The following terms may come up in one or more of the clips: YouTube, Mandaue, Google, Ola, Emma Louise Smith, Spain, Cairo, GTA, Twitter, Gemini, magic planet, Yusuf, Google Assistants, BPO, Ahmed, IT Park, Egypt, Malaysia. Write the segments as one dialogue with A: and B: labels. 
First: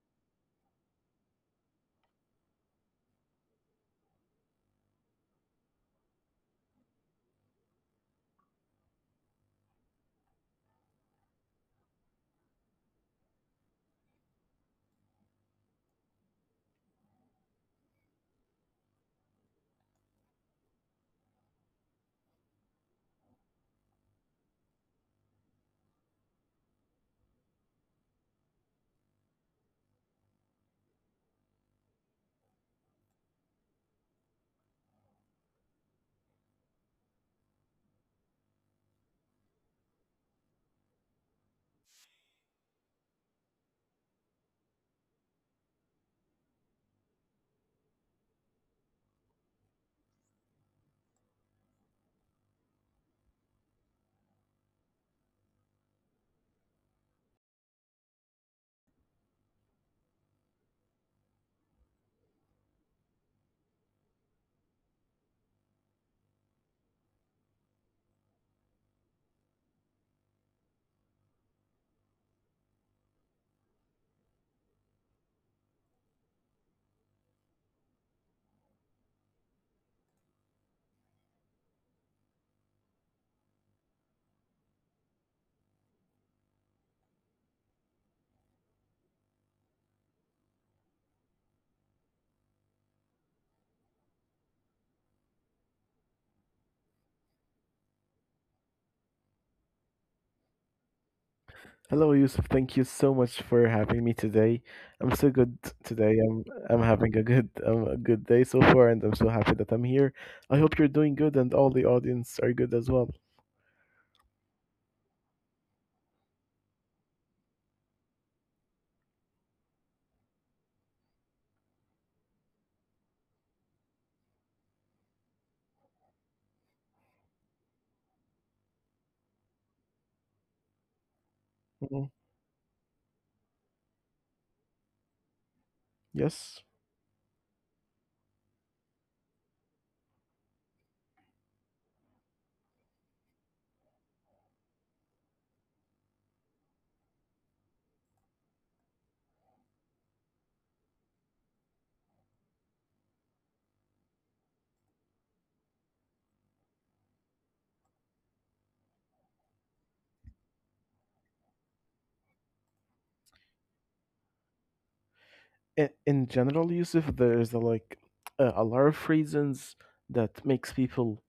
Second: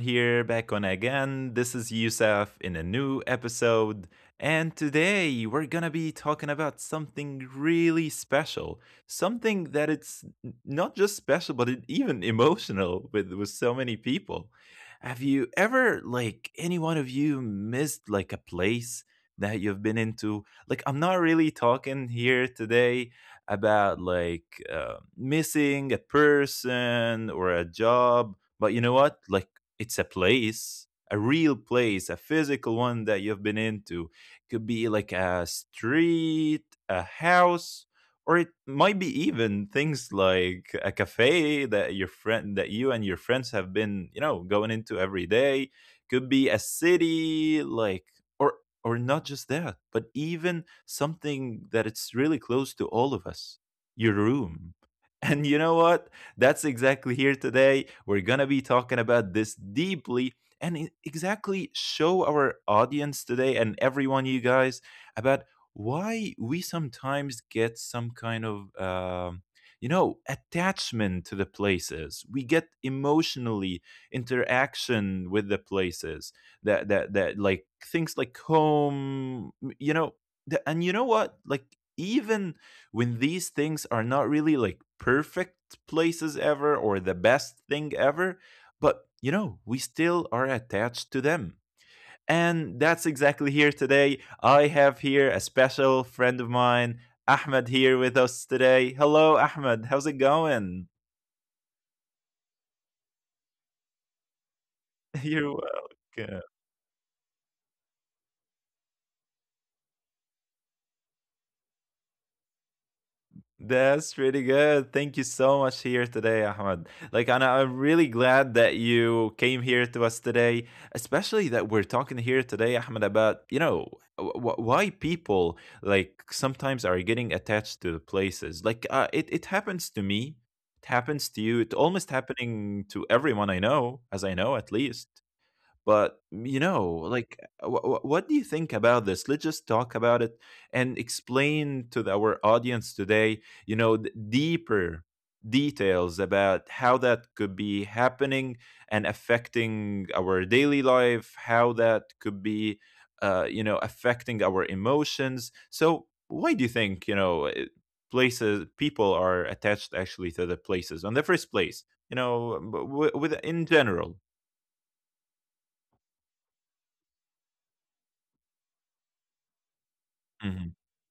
A: here, back on again. This is Yusuf in a new episode. And today we're gonna be talking about something really special. Something that it's not just special, but it, even emotional with so many people. Have you ever, like, any one of you missed, like, a place that you've been into? Like, I'm not really talking here today about like missing a person or a job. But you know what? Like, it's a place, a real place, a physical one that you've been into. Could be like a street, a house, or it might be even things like a cafe that your friend that you and your friends have been, you know, going into every day. Could be a city, like, or or not just that, but even something that it's really close to all of us, your room. And you know what? That's exactly here today. We're going to be talking about this deeply and exactly show our audience today and everyone, you guys, about why we sometimes get some kind of, attachment to the places. We get emotionally interaction with the places that, like, things like home, you know and you know what, like, even when these things are not really like perfect places ever or the best thing ever, but you know, we still are attached to them. And that's exactly here today. I have here a special friend of mine, Ahmed, here with us today. Hello, Ahmed, how's it going?
B: Hello, Yusuf. Thank you so much for having me today. I'm so good
A: You're
B: today. I'm
A: welcome.
B: I'm having a good a good day so far, and I'm so happy that I'm here. I hope you're doing good, and all the audience are good as well.
A: That's really good. Thank you so much here today, Ahmed. Like, and I'm really glad that you came here to us today, especially that we're talking here today, Ahmed, about, you know, why people like sometimes are getting attached to the places. Like, it happens to me, it happens to you, it
B: Hmm.
A: almost happening to everyone I know, as I know at least. But,
B: Yes.
A: you know, like, wh wh what do you think about this? Let's just talk about it and explain to our audience today, you know, the deeper details about how that could be happening and affecting our daily life, how that could be, affecting our emotions. So, why do you think, you know, people are attached actually to the places on the first place? You know, with, in general.
B: In general, Yusuf, there's like a lot of reasons that makes
A: Mhm.
B: people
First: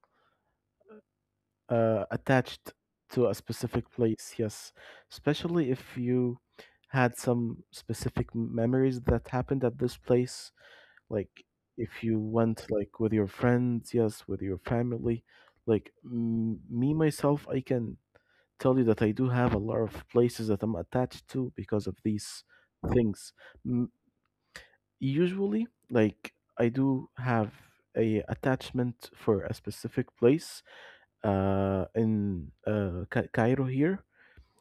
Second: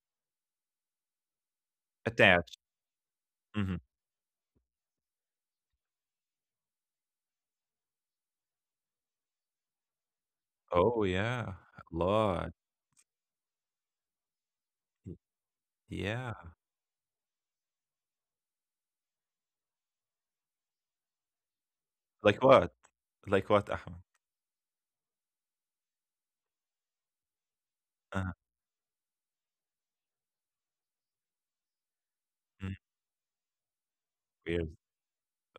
A: Attached.
B: attached to a
A: Mhm.
B: specific place. Yes, especially if you had some specific memories that happened at this place.
A: Oh, yeah,
B: Like
A: a
B: if you
A: lot.
B: went like with your friends, yes, with your
A: Y
B: family. Like
A: yeah.
B: me myself, I can tell you that I do have a lot of places that I'm attached to
A: Like
B: because of
A: what?
B: these
A: Like what, Ahmed?
B: things. M- Usually, like I
A: uh
B: do have a attachment for a specific place
A: Mm,
B: in Cairo
A: weird.
B: here.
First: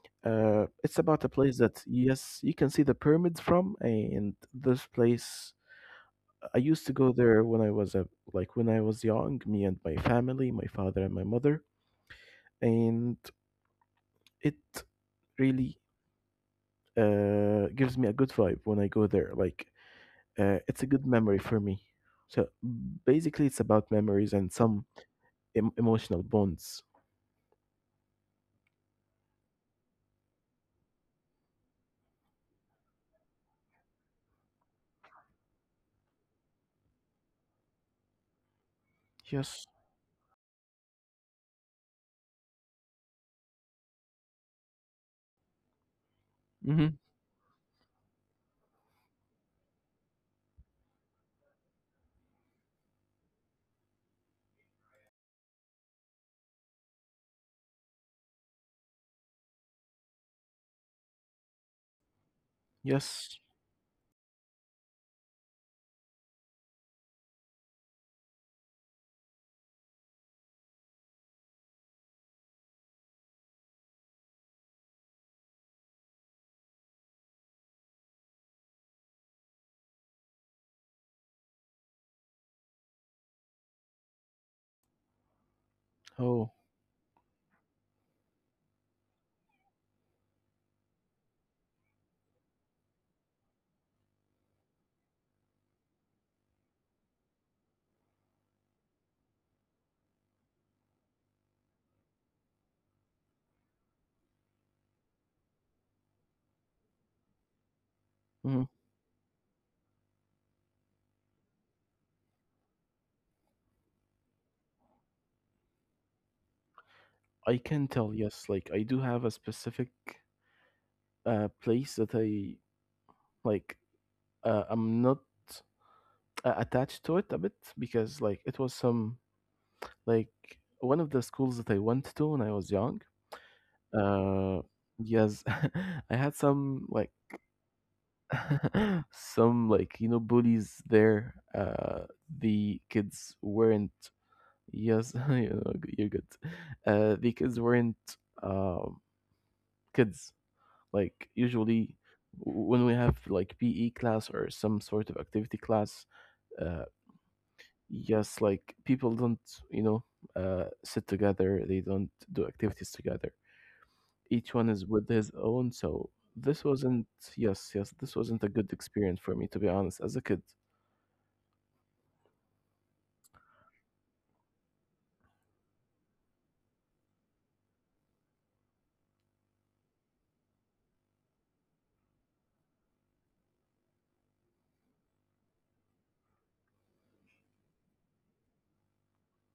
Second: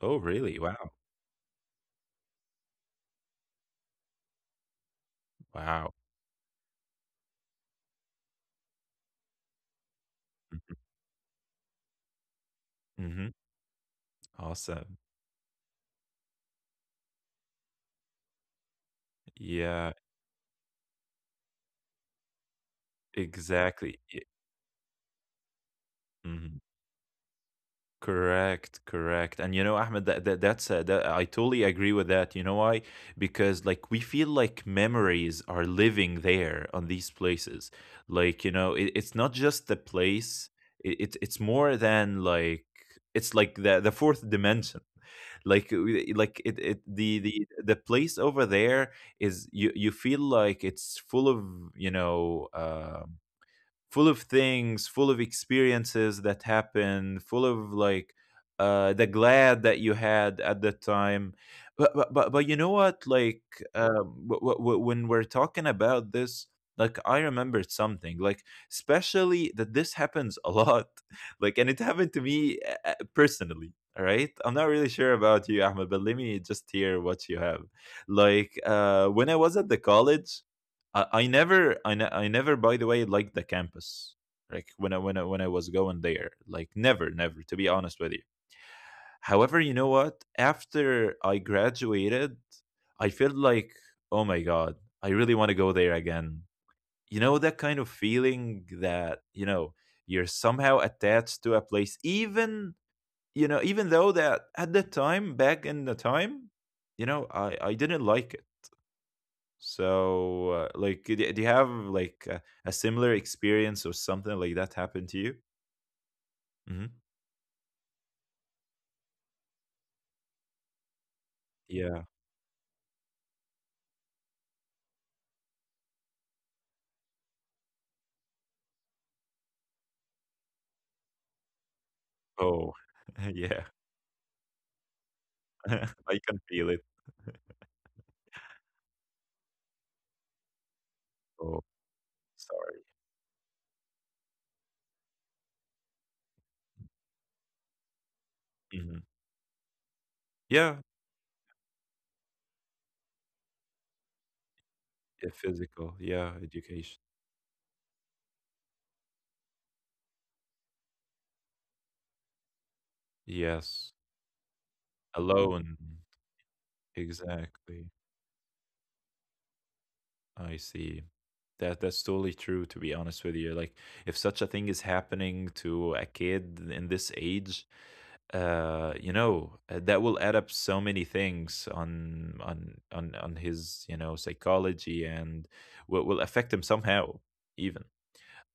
A: Oh, really? Wow.
B: It's about a place that yes, you can see the pyramids from, and this place
A: Wow.
B: I used to go there when I was a like when I was young, me and my family, my
A: Mhm.
B: father and my mother, and
A: Mhm.
B: it
A: Awesome.
B: really gives me a good vibe when I go there. Like
A: Yeah,
B: it's a good memory for me. So basically, it's about
A: exactly. Y
B: memories and some emotional
A: mhm.
B: bonds.
A: Correct, correct. And you know, Ahmed, that that that's a that I totally agree with that. You know why? Because, like, we feel like memories are living there on these places. Like, you know, it's not
B: Yes.
A: just the place. It's more than like, it's like the fourth dimension, like, like, it
B: Mm-hmm.
A: the place over there is, you feel like it's full of, you know um full of things, full of experiences that happened, full of, like, the glad that you had at the time. But you know what?
B: Yes.
A: Like, when we're talking about this, like, I remembered something. Like, especially that this happens a lot. Like, and it happened to me, personally. All right, I'm not really sure about you, Ahmed, but let me just hear what you have. Like, when I was at the college. I never, by the way, liked the campus, like, when I was going
B: Oh,
A: there, like, never, never, to be honest with you. However, you know what? After I graduated, I felt like, oh my god, I really want to go there again. You know that kind of feeling that, you're somehow attached to a place, even, even though that at the time, back in the time, I didn't
B: mhm.
A: like it. So, like, do you have like a similar experience or something like that happened to you? Hmm.
B: I can tell. Yes, like I do have a specific place that I
A: Yeah.
B: like. I'm not attached to it a bit because like it was some like one of the schools that I went to when I was young.
A: Oh, yeah.
B: Uh, yes, I had some
A: I can
B: like
A: feel it.
B: some like you know bullies there.
A: Oh,
B: The kids
A: sorry.
B: weren't. Yes, you know, you're good. The kids weren't um
A: Hmm.
B: kids. Like
A: Yeah.
B: usually, when we have like PE class or some sort of activity
A: Yeah.
B: class,
A: Physical.
B: uh,
A: Yeah. Education.
B: yes, like people don't you know sit together. They don't do activities together. Each one
A: Yes.
B: is with his own. So
A: Alone.
B: this wasn't yes, this wasn't a
A: Exactly.
B: good experience for me to be honest as a kid.
A: I see. That's totally true, to be honest with you. Like, if such a thing is happening to a kid in this age, that will add up so many things on his, you know, psychology, and will affect him somehow, even.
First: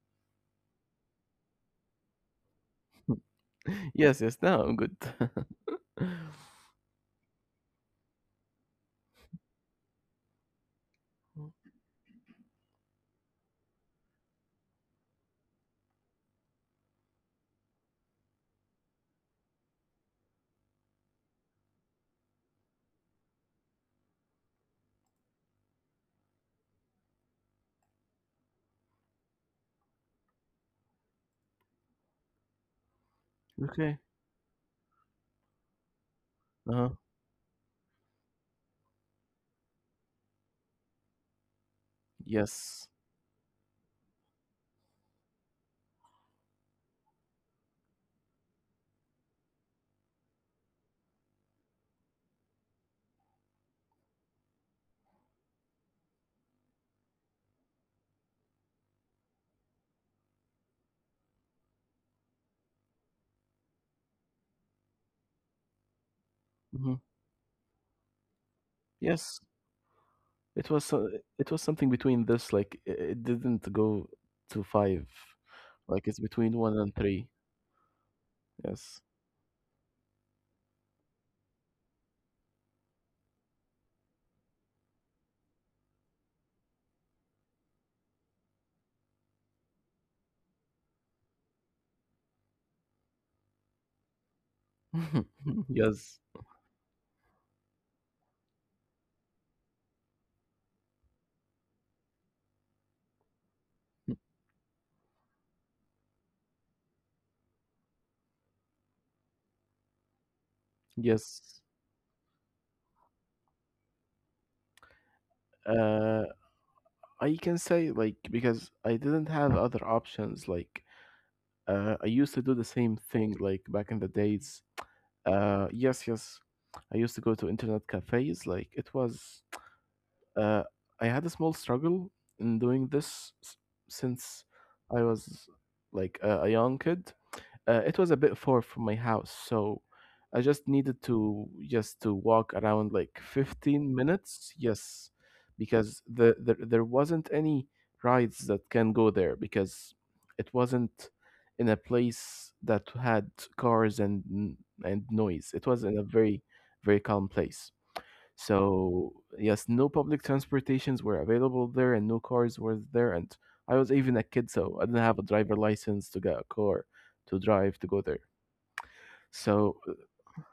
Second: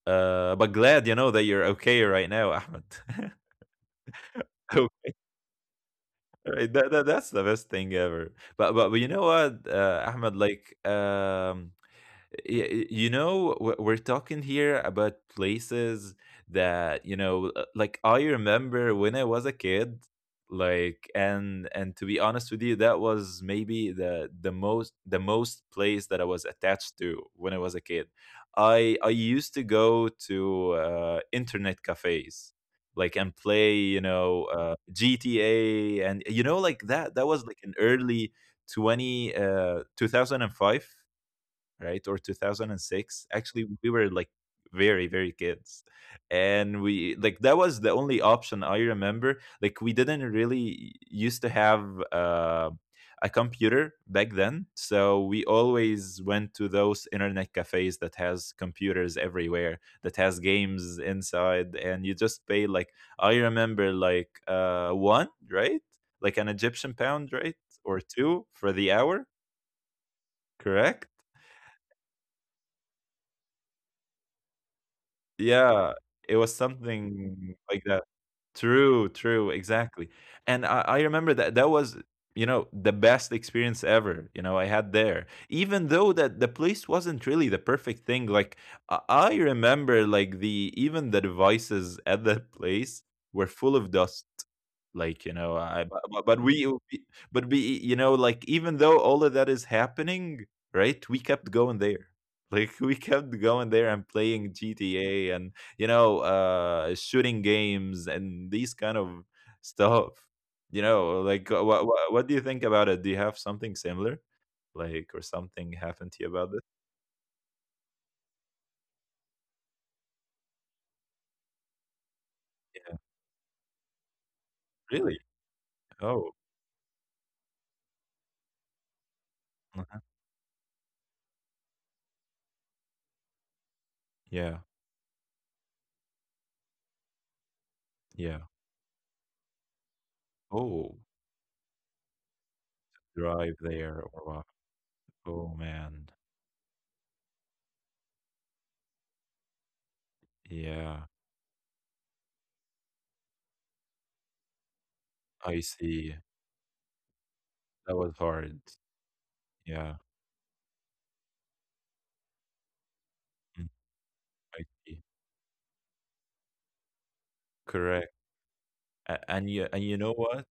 A: But glad, you know, that you're okay right now, Ahmed.
B: Yes, yes. Now I'm
A: Oh,
B: good.
A: right, that's the best thing ever. But you know what, Ahmed, like, yeah, you know, we're talking here about places that, like, I remember when I was a kid, like, and to be honest with you, that was maybe the most place that I was attached to when I was a kid. I used to go to, internet cafes, like, and play,
B: Okay.
A: gta, and like that
B: Uh-huh.
A: was like an early 20 2005, right? Or 2006.
B: Yes.
A: Actually, we were like very, very kids. And we, like, that was the only option I remember. Like, we didn't really used to have, a computer back then. So we always went to those internet cafes that has computers everywhere, that has games inside. And you just pay, like, I remember, like, one, right? Like an Egyptian pound, right?
B: Hmm.
A: Or two for the hour,
B: Yes.
A: correct?
B: It was it was something between this. Like it didn't go to five.
A: Yeah, it was
B: Like it's between one
A: something
B: and
A: like
B: three.
A: that. True, true,
B: Yes.
A: exactly. And I remember that that was, the best experience ever, I had there. Even though that the place wasn't really the perfect thing. Like, I remember, like, the even the devices at that place were full of dust. Like, you know, I but, but but we
B: Yes.
A: we- but we like, even though all of that is happening, right? We kept going there. Like, we kept going there and playing GTA and, shooting games and these kind of stuff. You know, like, what, what
B: Yes.
A: what do you think about it? Do you have something similar, like, or something happened to you? About this?
B: Uh, I can say like because I didn't have other options. Like I used to do the same thing like back in the
A: Yeah,
B: days.
A: really? Oh,
B: Yes. I used to go to internet cafes. Like it was
A: uh-huh.
B: uh, I had a small struggle in doing this
A: Yeah,
B: since I was like a young kid. It
A: yeah.
B: was a bit far from my house, so I just
A: Oh,
B: needed to just to walk around like
A: drive there
B: 15
A: or what?
B: minutes. Yes,
A: Oh man,
B: because the there wasn't any rides that can go there because it
A: yeah.
B: wasn't in a place that had cars and
A: I
B: noise. It was in a
A: see.
B: very calm place.
A: That was hard.
B: So yes, no
A: Yeah.
B: public transportations were available there, and no cars were there. And
A: Mm.
B: I was even a kid,
A: I
B: so I didn't
A: see.
B: have a driver license to get a car to drive to go
A: Correct.
B: there.
A: A- and you
B: So
A: and you know what,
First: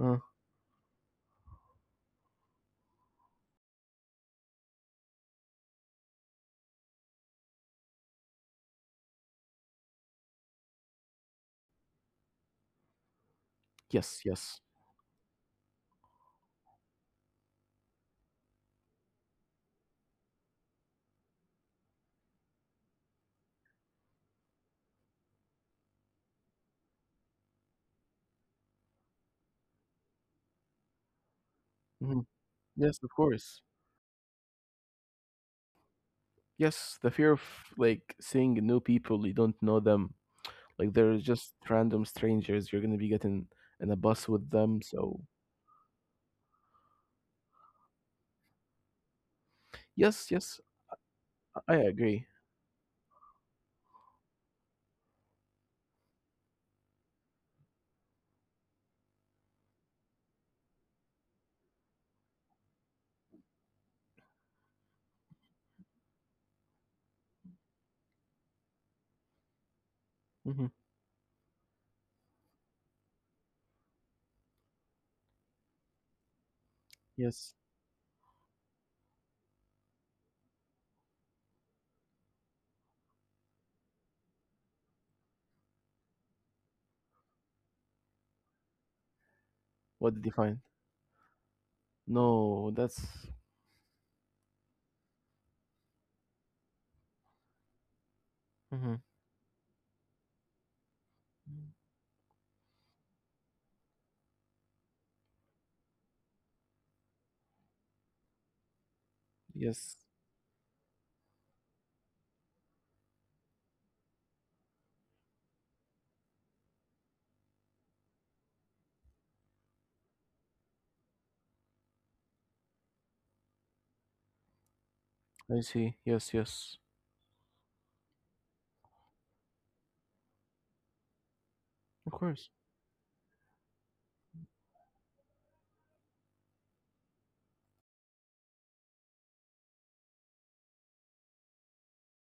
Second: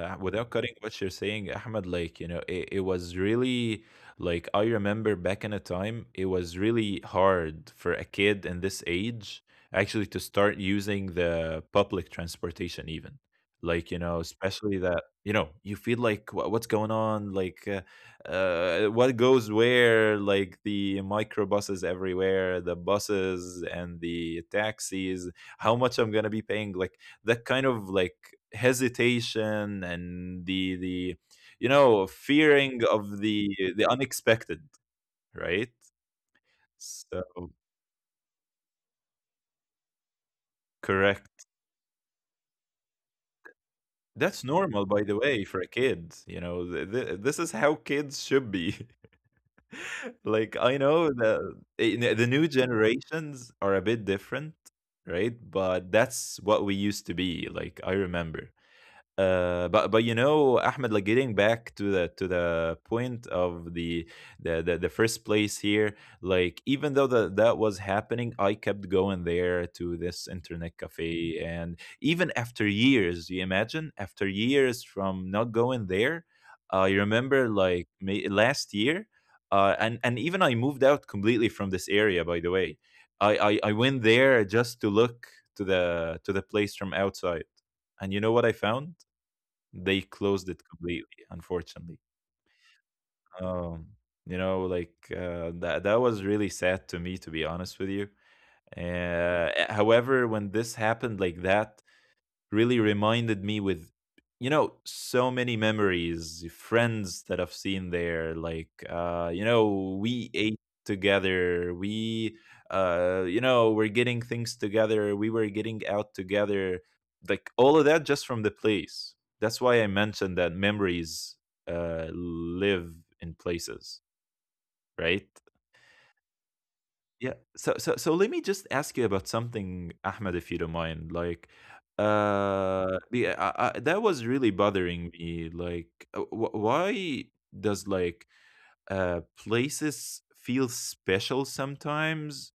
B: uh,
A: without cutting what you're saying, Ahmed, like, it was really, like, I remember back in a time, it was really hard for a kid in this age, actually, to start using the public transportation even, like,
B: yes, yes,
A: especially that, you feel like, What's going on?" Like, what goes where, like, the microbuses everywhere, the buses and the taxis, how much I'm gonna be paying, like, that kind of, like, hesitation, and the
B: hmm,
A: fearing
B: yes, of
A: of the
B: course,
A: the unexpected, right?
B: yes. The fear of
A: So,
B: like seeing new people, you don't know them. Like they're
A: correct,
B: just random strangers. You're gonna be getting in a bus with
A: that's
B: them.
A: normal,
B: So
A: by the way, for a kid. You know, this is how kids should be.
B: yes, yes,
A: Like, I know that,
B: I agree.
A: the new generations are a bit different, right? But that's what we used to be like, I remember. But you know, Ahmed, like, getting back to the point of the first place here, like, even though that that was happening, I kept going there to this
B: Hmm.
A: internet cafe, and even after years, you imagine, after years from not going there, I remember,
B: Yes.
A: like, may, last year, and even I moved out completely from this area. By the way, I went there just to look to the place from outside. And you know what I found? They
B: What did you
A: closed it
B: find?
A: completely, unfortunately.
B: No, that's.
A: Um, like, that was really sad to me, to be honest with you.
B: Hmm.
A: However, when this happened like that, really reminded me with, so many memories, friends that I've seen there, like,
B: Yes.
A: we ate together, we you know we're getting things together, we were getting out together, like, all of that just from the place. That's why I mentioned that memories, live in places, right?
B: I see. Yes, yes.
A: Yeah. So let me just ask you about something, Ahmed, if you don't mind. Like,
B: Of course.
A: that was really bothering me. Why does uh places feel special sometimes,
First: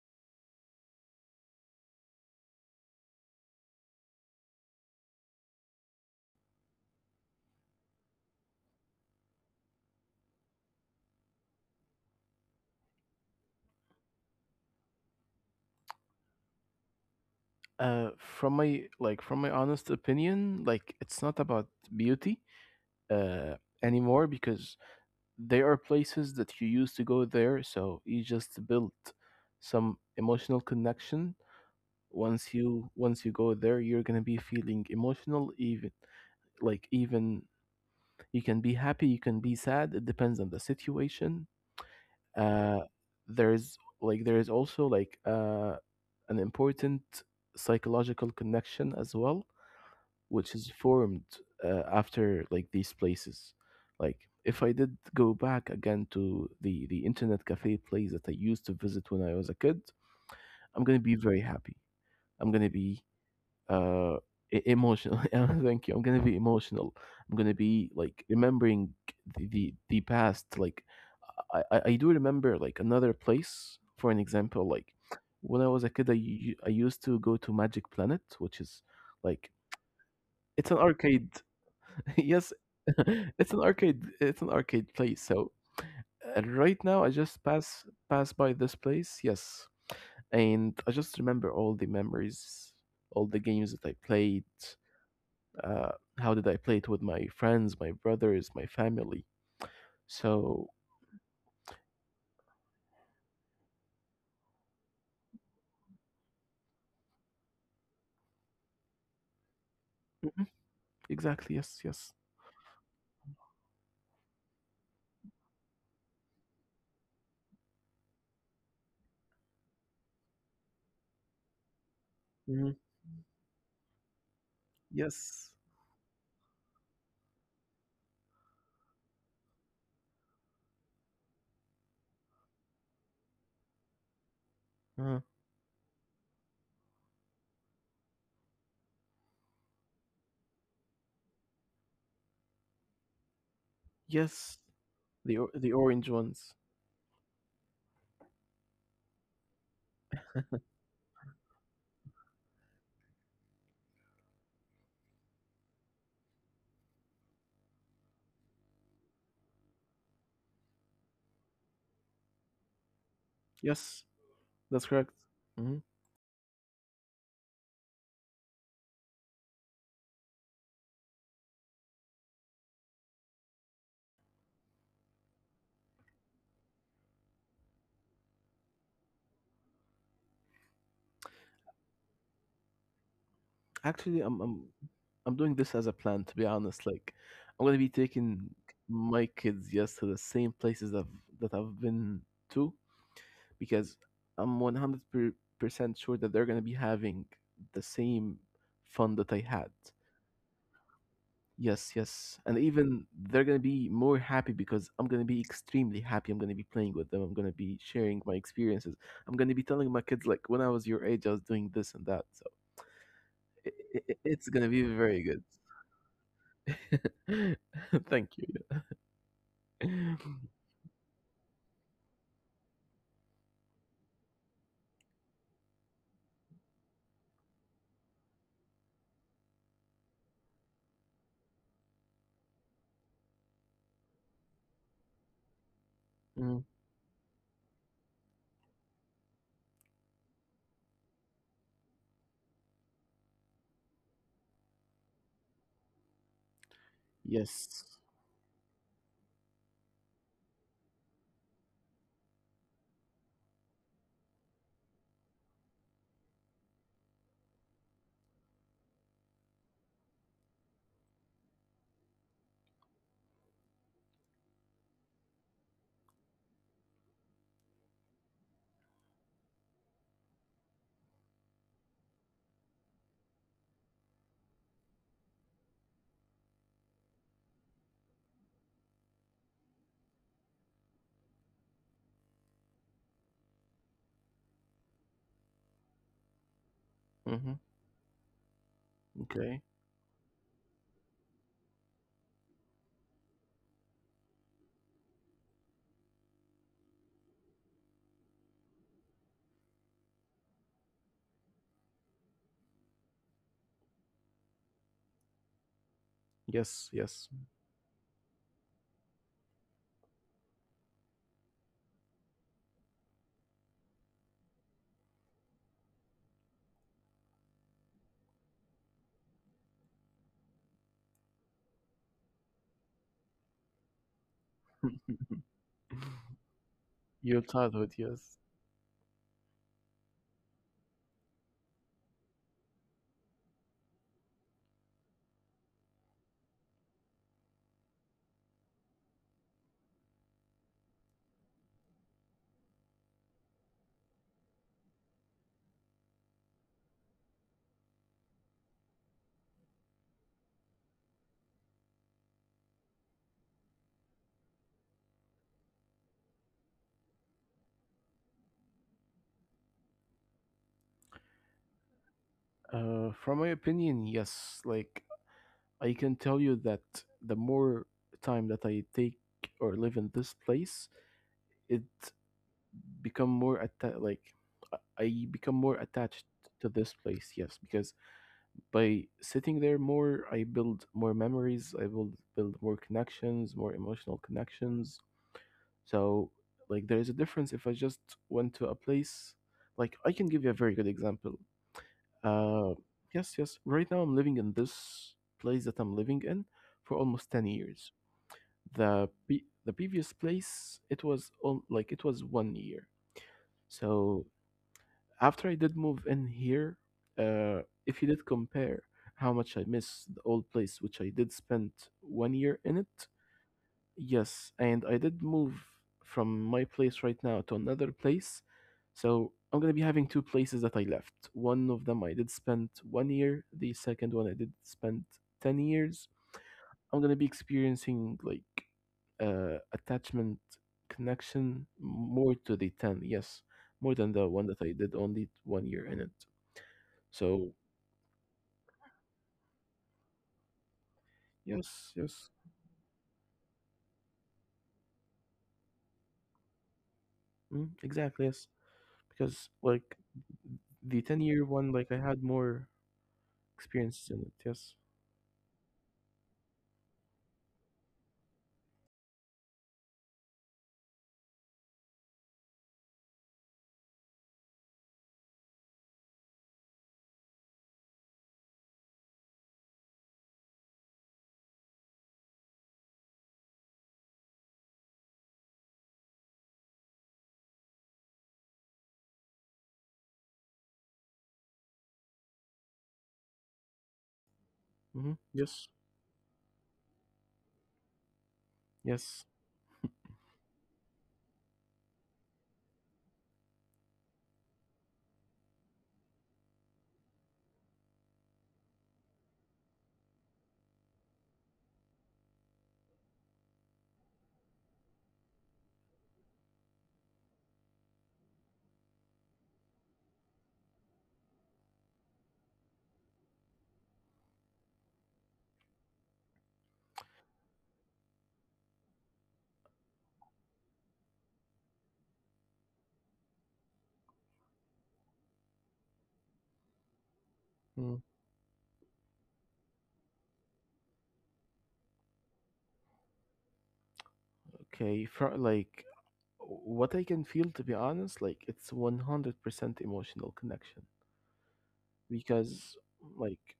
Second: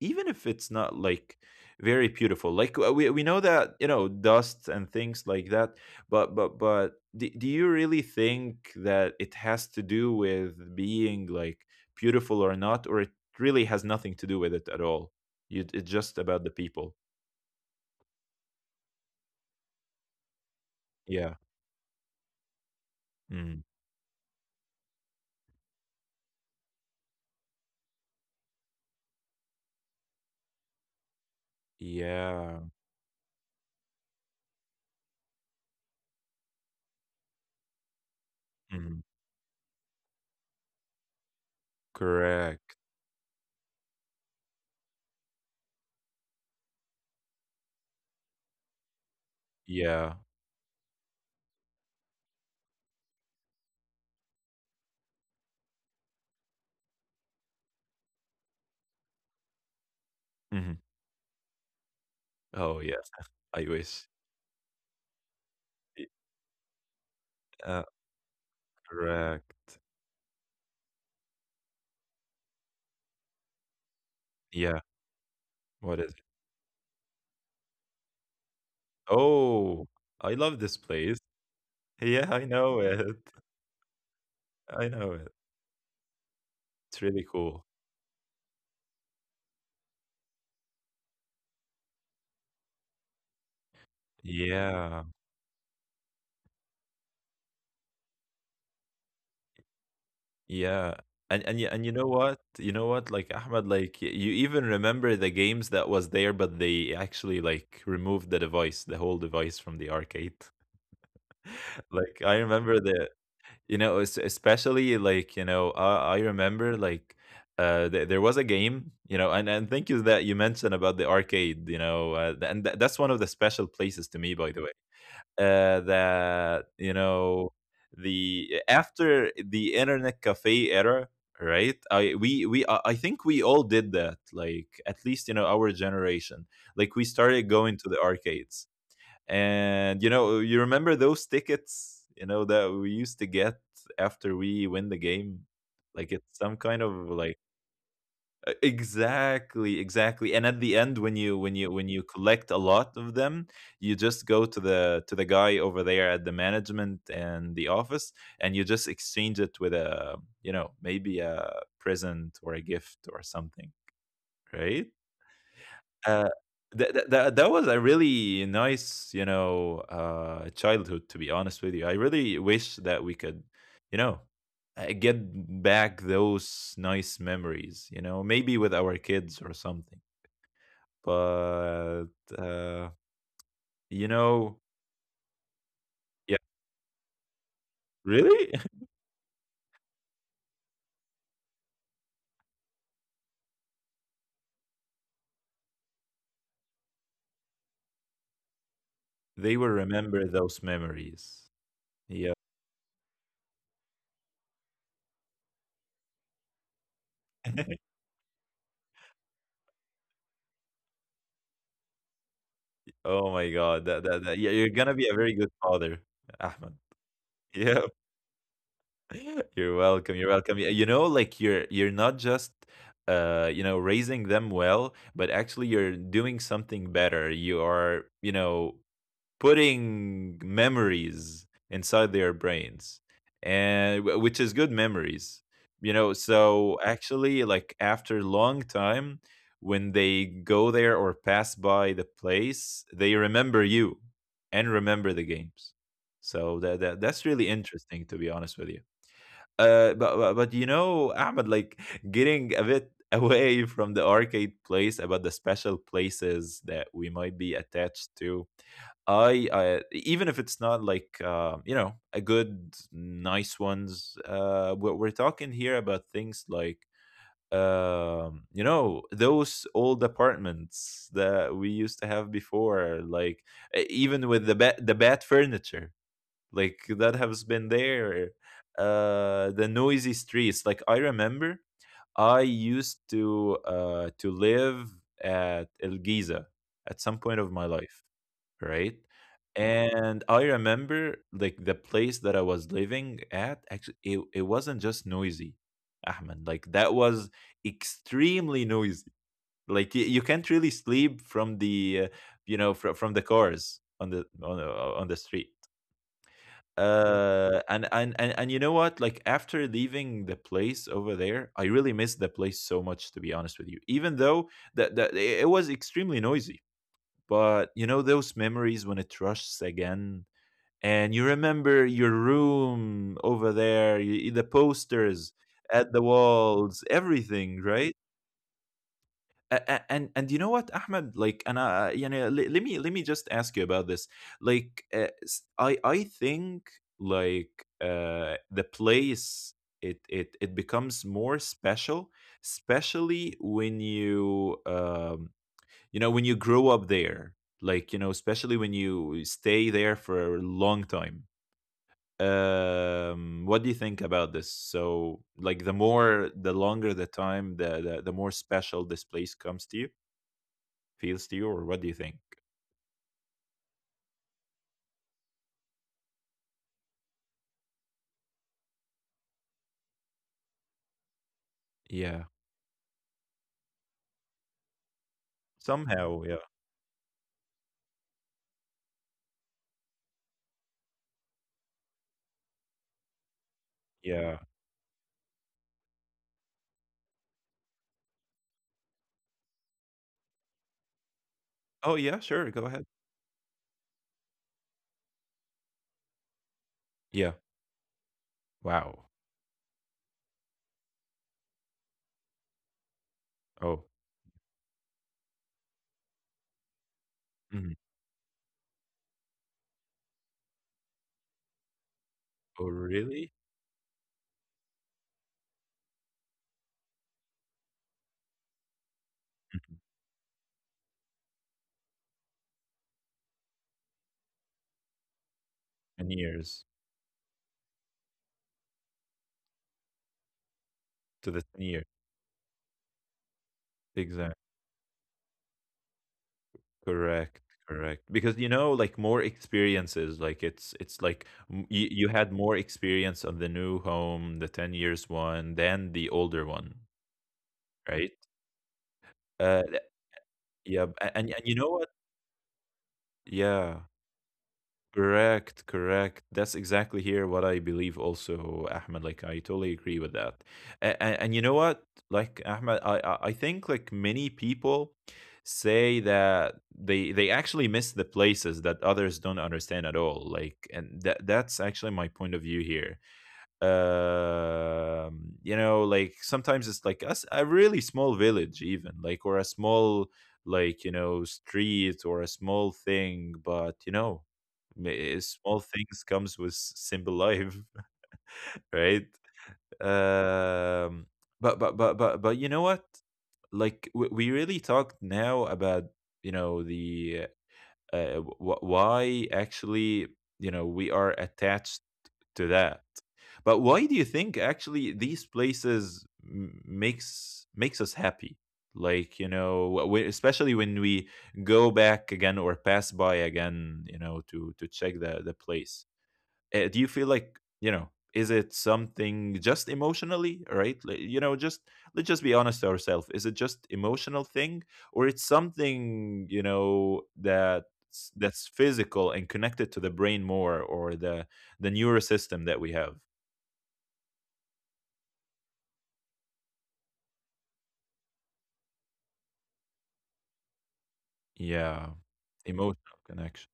A: even if it's not like very beautiful? Like we know that, you know, dust and things like that. But do you really think that it has to do with being like beautiful or not, or it really has nothing to do with it at all? It's just about the people.
B: From my like from my honest opinion, like it's
A: Yeah.
B: not about beauty uh
A: Mm.
B: anymore because there are places that you used to go there, so you just build some emotional connection. Once
A: Yeah.
B: you once you go there, you're gonna be feeling emotional, even like even you can be happy,
A: Mm.
B: you can be sad. It depends on the situation. Uh,
A: Correct.
B: there's like there is also like an important psychological connection as well,
A: Yeah.
B: which is formed after like these places. Like if I did go back again to the internet cafe place that I used to visit when I was a kid,
A: Hmm.
B: I'm gonna be very happy. I'm gonna
A: Oh,
B: be
A: yes, I wish.
B: uh emotional. I thank you, I'm
A: Y-
B: gonna be emotional, I'm gonna
A: uh,
B: be like remembering the the,
A: correct.
B: the past like I do remember like another place for an
A: Yeah.
B: example like when I
A: What
B: was
A: is
B: a
A: it?
B: kid I used to go to Magic Planet, which is like
A: Oh, I love this
B: it's an
A: place.
B: arcade.
A: Yeah, I know
B: Yes.
A: it.
B: It's an arcade,
A: I know
B: it's an
A: it.
B: arcade place. So
A: It's really cool.
B: right now I just pass by this place, yes, and I just remember all the memories, all the games that I
A: Yeah.
B: played uh, how did I play it with my friends, my brothers, my family.
A: Yeah.
B: So
A: And you know what? You know what? Like Ahmed, like you even remember the games that was there, but they actually like removed the device, the whole device from the arcade.
B: mhm, exactly,
A: Like I
B: yes, yes,
A: remember the, you know, especially like, you know, I remember like there was a game, you know, and thank you that you mentioned about the arcade. You know, that's one of the
B: mhm,
A: special places to me, by the way.
B: yes,
A: That, you know, the after the internet cafe era, right? I think we all did that, like at least, you know, our
B: uh,
A: generation, like we started going to the arcades. And you know, you remember those tickets, you know, that we used to get after we win the
B: yes.
A: game.
B: The
A: Like
B: or- the
A: it's some
B: orange
A: kind of
B: ones.
A: like E, exactly, exactly. And at the end, when you collect a lot of them, you just go to the guy over there at the management and the office, and you just exchange it with a, you know, maybe a present or a gift or something,
B: Yes,
A: right?
B: that's correct.
A: Uh,
B: Hmm.
A: that was a really nice, you know, childhood. To be honest with you, I really wish that we could, you know, get back those nice memories. You know, maybe with our kids or something. But uh, you know,
B: Actually, I'm doing this
A: yeah,
B: as a plan. To be honest, like I'm gonna be
A: really.
B: taking my kids yes to the same places that I've been to because I'm 100% sure that they're gonna be having the same fun
A: They
B: that I
A: will
B: had.
A: remember those memories.
B: Yes,
A: Yeah.
B: yes. And even they're gonna be more happy because I'm gonna be extremely happy. I'm gonna be playing with them. I'm gonna be sharing my experiences. I'm gonna be telling my kids like when I was your age, I was doing this and that. So
A: Oh my
B: I
A: God,
B: I
A: that that,
B: it's
A: that
B: gonna
A: yeah,
B: be
A: you're gonna
B: very
A: be a
B: good.
A: very good father, Ahmed. Yeah.
B: Thank you. Yeah.
A: You're welcome. You're welcome. Y- You know, like you're not just you know, raising them well, but actually you're doing something better. You are, you know, putting memories inside their brains. And which is good memories. You know,
B: Mm.
A: so actually, like after long time, when they go there or pass by the place, they remember you and remember the games. So that's really
B: Yes.
A: interesting, to be honest with you. But you know, Ahmed, like, getting a bit away from the arcade place, about the special places that we might be attached to. I Even if it's not like you know, a good nice ones. We're talking here about things like you know, those old apartments that we used to have before, like even with the bat furniture like that has been there. The noisy streets. Like, I remember I used to live at El Giza at some point of my
B: Hmm.
A: life, right?
B: Okay.
A: And I remember like the place that I was living at, actually, it wasn't just noisy, Ahmed. Like that was extremely noisy. Like you can't really sleep from the you know, from the cars on the street.
B: Yes, yes.
A: And you know what? Like after leaving the place over there, I really missed the place so much, to be honest with you, even though that that it was extremely noisy. But you know, those memories when it rushes again, and you remember your room over there, the posters at the walls, everything,
B: Your
A: right?
B: childhood, yes.
A: A- And you know what, Ahmed? Like, and you know, let me just ask you about this. Like s- I think like the place, it becomes more special, especially when you you know, when you grow up there. Like, you know, especially when you stay there for a long time. What do you think about this? So like the more, the longer the time, the more special this place comes to you. Feels to you, or what do you think?
B: From my opinion, yes. Like, I can tell you that the more time that I take or live in this place,
A: Yeah.
B: it become more atta- like I become more
A: Somehow, yeah.
B: attached to this place. Yes, because by sitting there more, I build more memories. I build more connections, more emotional
A: Yeah.
B: connections. So, like, there is a difference if I just went to a place. Like, I can give you a very good example.
A: Oh, yeah, sure, go
B: Uh,
A: ahead.
B: yes, yes. Right now, I'm living in this place that I'm living in for
A: Yeah.
B: almost 10 years.
A: Wow.
B: The previous place, it was on like it was 1 year.
A: Oh.
B: So after I did move in here,
A: Mhm.
B: if you did compare how much I miss the old place, which I did spend 1 year
A: Oh,
B: in it,
A: really?
B: yes, and I did move from my place right now to another place. So I'm gonna
A: Mhm.
B: be having two places that I left. One of them I did spend 1 year, the second one I did spend 10 years.
A: 10 years.
B: I'm gonna be experiencing like attachment
A: To the 10
B: connection
A: year.
B: more to the 10, yes, more than the
A: Exactly.
B: one that I did only 1 year in it.
A: Correct.
B: So,
A: Correct. Because you know, like more experiences, like it's like you,
B: yes,
A: you
B: yes,
A: had more experience on the new home, the 10 years one, than the older one,
B: mm,
A: right?
B: exactly, yes. Because
A: Uh,
B: like
A: yeah.
B: the 10
A: And
B: year
A: you know
B: one,
A: what?
B: like I had more
A: Yeah.
B: experience in it, yes.
A: Correct, correct. That's exactly here what I believe also, Ahmed. Like I totally agree with that. And, you know what? Like Ahmed, I think like many people say that they actually miss the places that others don't understand at all. Like, and that that's actually my point of view here. You know, like sometimes it's like us a really small village even, like, or a small, like, you know, street or a small thing, but you know, Ma-
B: Mm-hmm.
A: eh, small
B: Yes.
A: things comes with simple life. Right.
B: Yes.
A: Um, but you know what, like we really talked now about, you know, the why, actually, you know, we are attached to that. But why do you think, actually, these places makes us happy? Like, you know, especially when we go back again or pass by again, you know, to check the place. Do you feel like, you know? Is it something just emotionally, right? Like, you know, just, let's just be honest to ourselves. Is it just emotional thing, or it's something, you know, that
B: Mm.
A: that's physical and connected to the brain more, or the neural system that we have?
B: Okay, for like what I can feel, to be honest, like it's 100% emotional connection
A: Yeah,
B: because
A: emotional
B: like
A: connection.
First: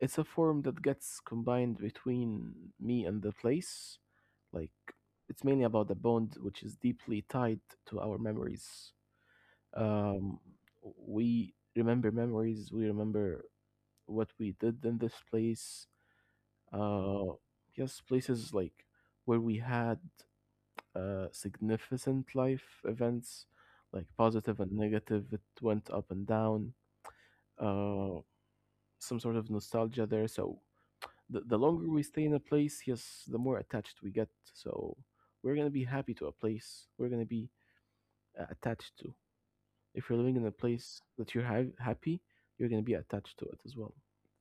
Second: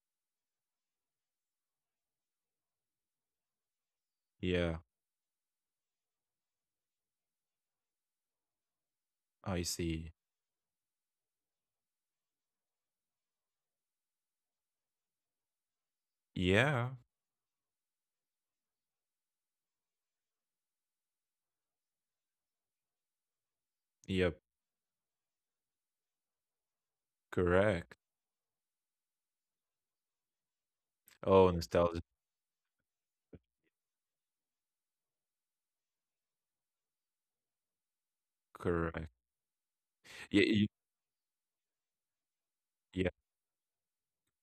B: it's a form that gets combined between me and the place. Like
A: Yeah,
B: it's mainly about the bond which is deeply tied to our memories
A: I see.
B: um, we remember memories, we remember what we did in this place
A: Yeah,
B: uh yes places like where we had significant life events like
A: yep,
B: positive and negative, it went up and down
A: correct.
B: uh some sort of nostalgia there, so the,
A: Oh,
B: the longer
A: nostalgia,
B: we stay in a place, yes, the more attached we get, so we're gonna be happy to a place, we're gonna be attached
A: correct.
B: to. If you're living in a
A: Yeah.
B: place that you're happy, you're gonna be attached to it as well.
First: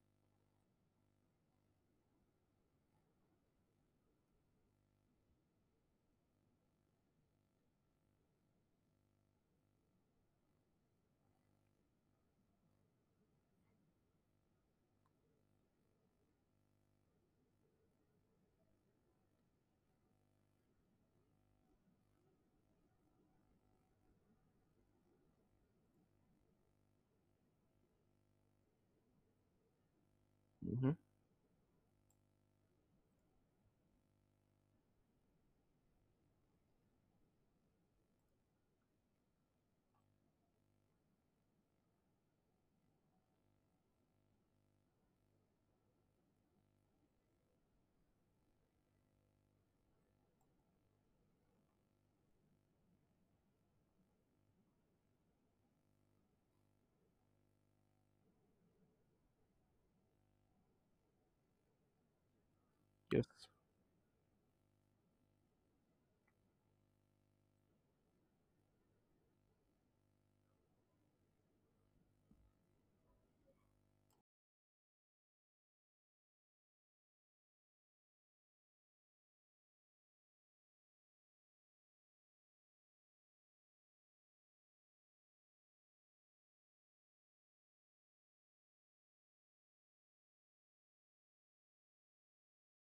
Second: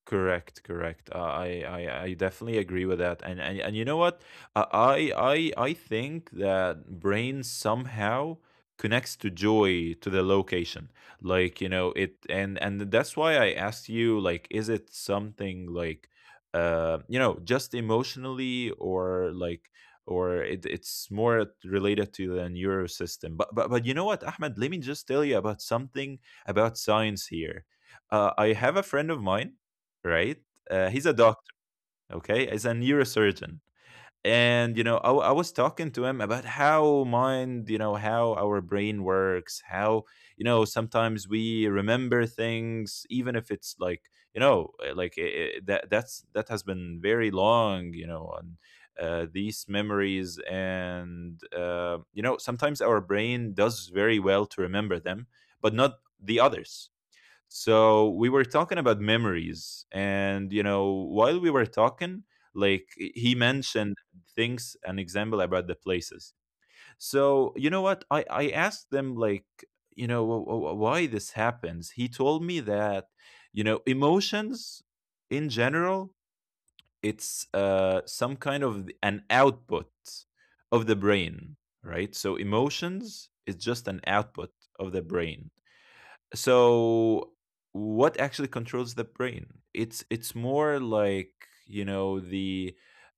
A: Correct, correct. I definitely agree with that. And you know what? I think that brain somehow connects to joy to the location. Like, you know it, and that's why I asked you. Like, is it something like you know, just emotionally, or like, or it, it's more related to the neuro system. But you know what, Ahmed? Let me just tell you about something about science here. I have a friend of mine, right? He's
B: Hmm.
A: a doctor, okay? He's a neurosurgeon. And, you know, I was talking to him about how mind, you know, how our brain works, how, you know, sometimes we remember things, even if it's like, you know, that, that's, that has been very long, you know, on these memories. And, you know, sometimes our brain does very well to remember them, but not the others. So we were talking about memories, and you know, while we were talking, like, he
B: Yes,
A: mentioned things, an example about the places. So you know what, I asked them like, you know, why this happens. He told me that, you know, emotions in general, it's some kind of an output of the brain, right? So emotions is just an output of the brain. So what actually controls the brain, it's more like, you know, the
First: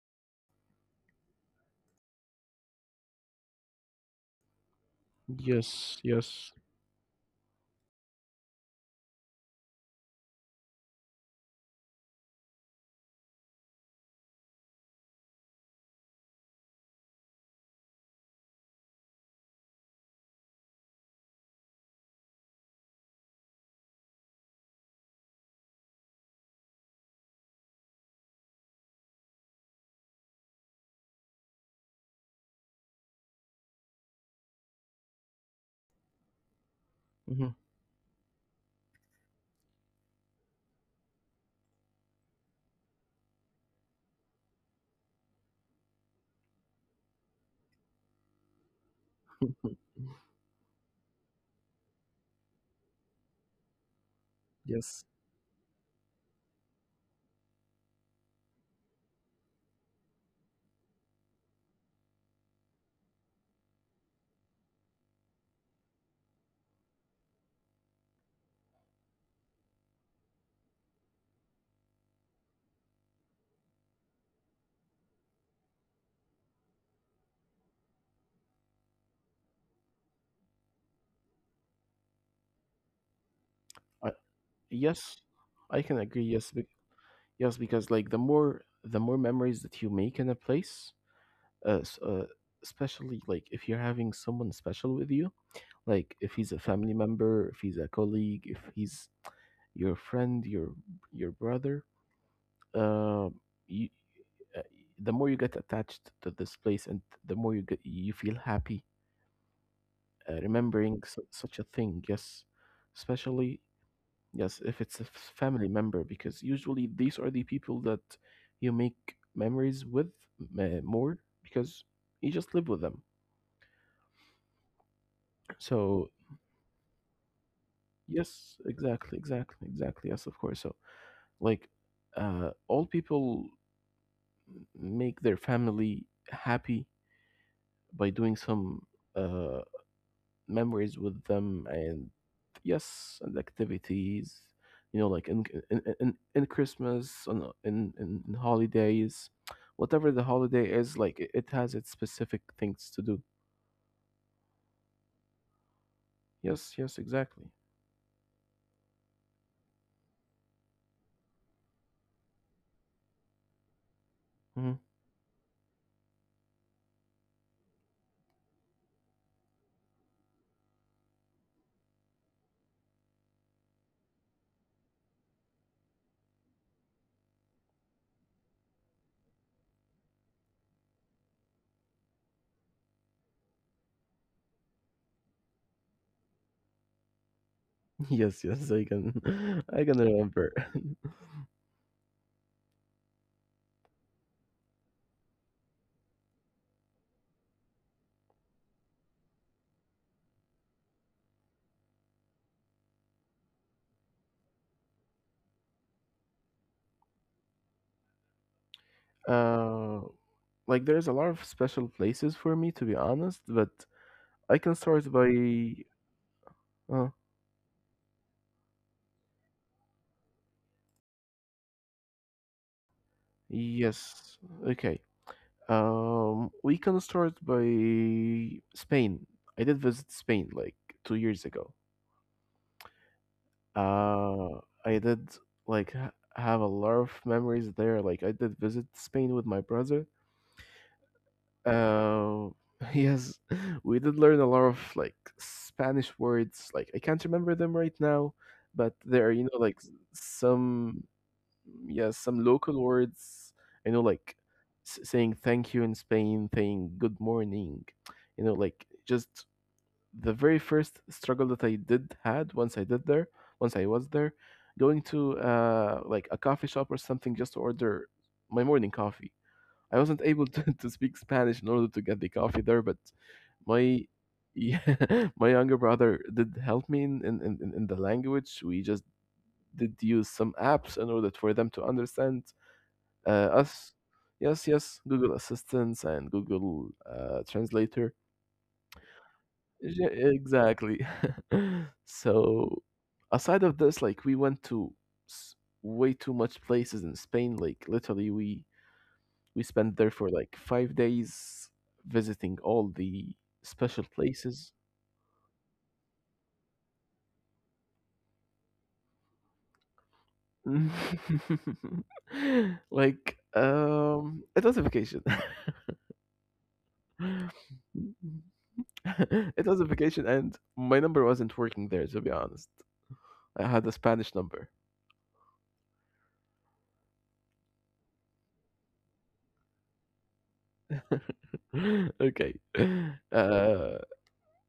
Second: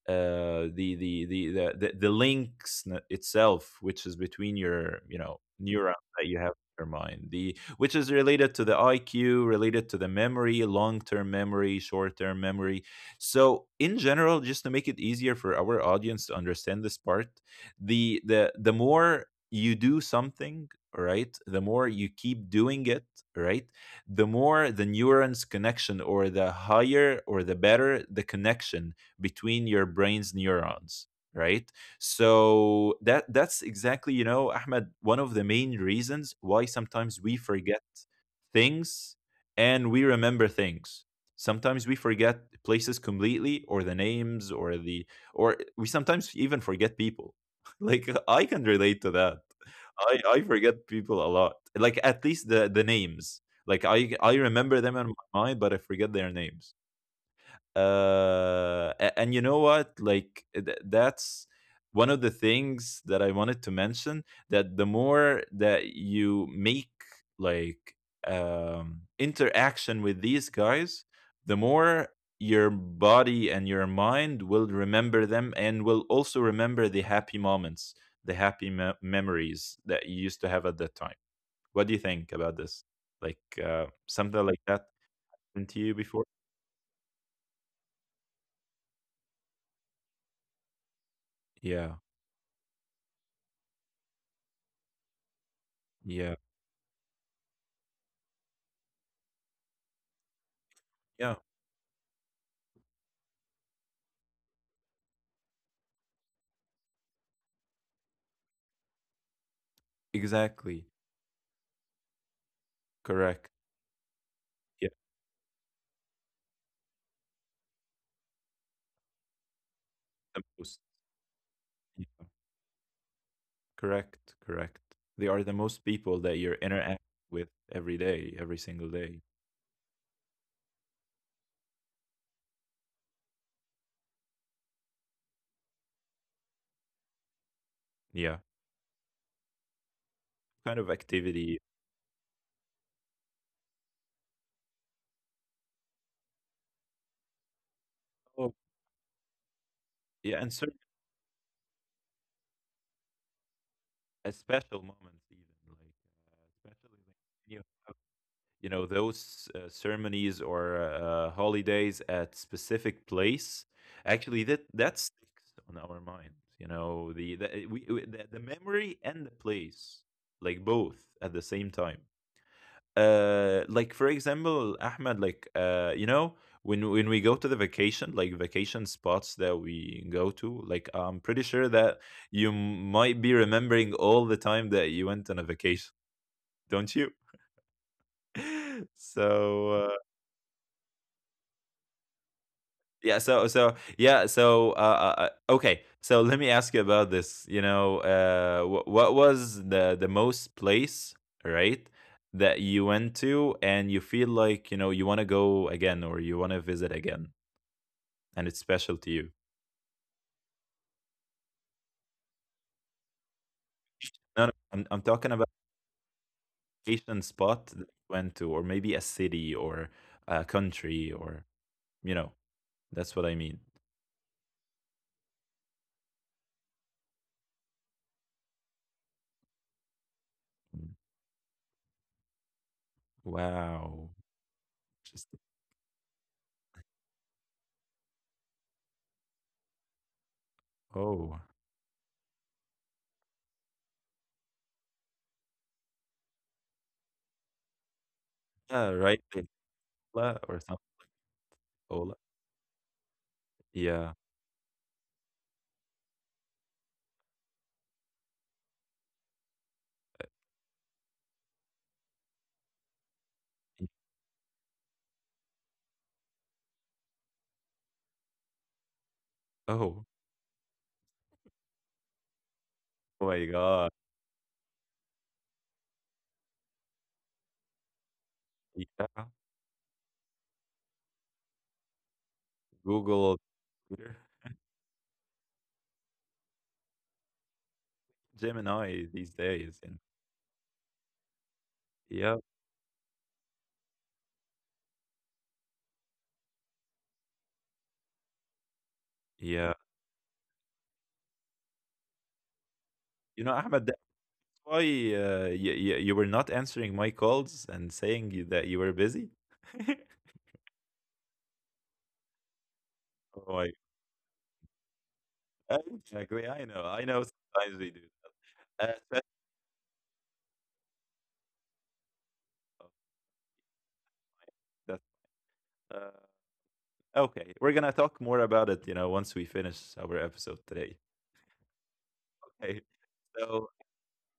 A: the links, itself, which is between your, you know, neurons
B: yes,
A: that you have
B: yes,
A: in your mind, the which is related to the IQ, related to the memory, long-term memory, short-term memory. So in general, just to make it easier for our audience to understand this part, the more you do something, right, the more you keep doing it, right, the more the neurons connection, or the higher, or the better the connection between your brain's neurons, right? So that's exactly, you know, Ahmed, one of the main reasons why sometimes we
B: hmm,
A: forget things, and we remember things. Sometimes we forget places completely, or the names, or the, or we sometimes even forget people. Like I can relate to that. I forget people a lot. Like, at least the names. Like, I remember them
B: yes,
A: in my mind, but I forget their names. And you know what, like, that's one of the things that I wanted to mention, that the more that you make, like, interaction with these guys, the more your body and your mind will remember them, and will also remember the happy moments, the happy memories that you used to have at that time. What do you think about this? Like
B: I,
A: something like that
B: yes.
A: happened to
B: I
A: you
B: can
A: before?
B: agree. Yes, yes, because like the more memories that you make in a place, uh,
A: Yeah.
B: s- uh, especially like if you're having someone special with you, like
A: Yeah.
B: if he's a family member, if he's a colleague, if he's your friend, your
A: Yeah.
B: brother, uh, you uh, the more you get attached to this place and the more you get you feel happy
A: Exactly.
B: remembering such a thing, yes,
A: Correct.
B: especially yes
A: Yeah,
B: if it's a family member because usually these are the people that you make memories with
A: the most.
B: more because
A: Yeah.
B: you just live with them.
A: Correct, correct. They are the most people
B: So
A: that you're interacting with every day, every
B: yes
A: single day.
B: exactly exactly exactly yes of course. So like all people make their family happy
A: Yeah.
B: by doing some uh
A: Kind of
B: memories
A: activity.
B: with them and yes and activities you know like in Christmas on
A: Oh,
B: in holidays,
A: yeah, and
B: whatever the
A: certain
B: holiday is like it has its specific things to do.
A: special moments even, like especially
B: Yes,
A: like,
B: yes,
A: you have,
B: exactly.
A: you know, those ceremonies or holidays at specific place. Actually, that that
B: Hmm.
A: sticks on our mind. You know the memory and the place, like both at the same time. Like, for example, Ahmed, like you know, when we go to the vacation, like vacation spots that we go to, like I'm pretty sure that you might be remembering all the time that you went on a vacation. Don't you?
B: Yes, yes, I
A: so uh,
B: can. I can remember.
A: Yeah, so yeah, uh, okay. So let me ask you about this. You know, what was the most place, right, that you went to and you feel like, you know, you want to go again or you want to visit again, and it's special to you?
B: Uh like there's a lot of special places for me to be honest but
A: No, no, I'm
B: I can
A: talking about
B: start by
A: Asian
B: uh
A: spot that you went to, or maybe a city or a country, or, you know, that's what I mean.
B: yes okay. We can start by Spain. I did visit Spain like 2 years ago.
A: Wow,
B: Uh, I
A: just
B: did like ha have a lot of memories there. Like I did visit Spain with my brother.
A: oh,
B: Uh, yes, we did learn a lot of Spanish words. Like I can't remember them right now,
A: yeah,
B: but
A: right,
B: there are, you know,
A: Ola or something,
B: some yes,
A: Ola,
B: some local words, you know,
A: yeah.
B: saying thank you in Spain, saying good morning, you know, like just the very first struggle that I did had once once I was there, going to like a coffee shop or something just to order my morning coffee. I wasn't
A: Oh,
B: able to, to speak Spanish in order to get the coffee there, but
A: oh my
B: my
A: God.
B: yeah, my younger brother did help me in the language. We just
A: Yeah.
B: did use some apps in order for them to understand. Uh,
A: Google,
B: us,
A: Twitter,
B: yes, yes, Google Assistants and Google Translator.
A: Gemini these
B: Yeah,
A: days. And
B: exactly.
A: yeah,
B: So, aside of this, like we went to s- way too much places in Spain. Like literally, we spent
A: yeah.
B: there for like 5 days visiting all the
A: You know,
B: special
A: Ahmed, that's
B: places.
A: why you were not answering my calls and saying that you were busy. Oh my
B: It was a vacation.
A: God. Exactly. I know. I know sometimes we do that. Uh,
B: It was a vacation, and my number wasn't working there, to be honest.
A: so-
B: I had a Spanish number.
A: that- uh, okay. We're going to talk more about it, you know, once we finish our episode today.
B: Okay.
A: Okay.
B: Uh,
A: So,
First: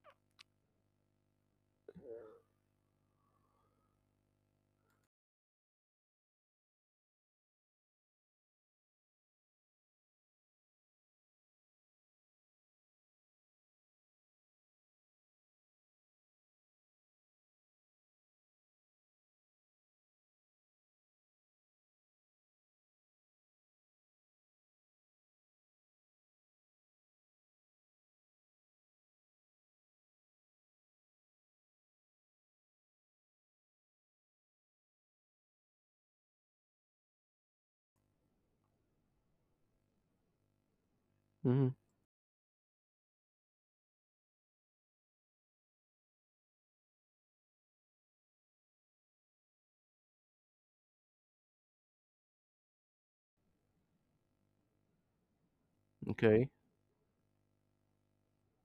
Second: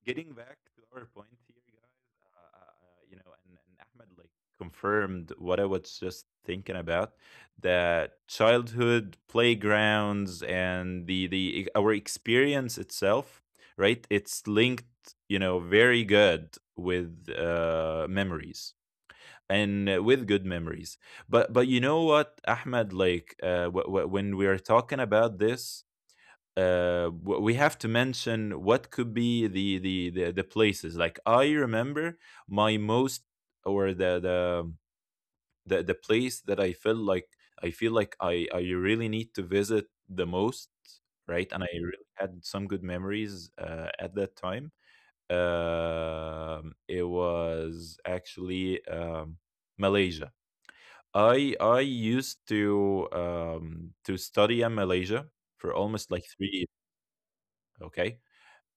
A: getting back to our point here, guys, you know, and Ahmed like confirmed what I was just thinking about, that childhood playgrounds and the our experience itself, right? It's linked, you know, very good with memories and with good memories. But you know what, Ahmed, like when we are talking about this, we have to mention what could be the, the places. Like I remember my most, or the place that I felt like I feel like I really need to visit the most, right? And I
B: mhm,
A: really had some good memories at that time. It was actually Malaysia. I used to study in Malaysia for almost like three
B: okay.
A: years. Okay,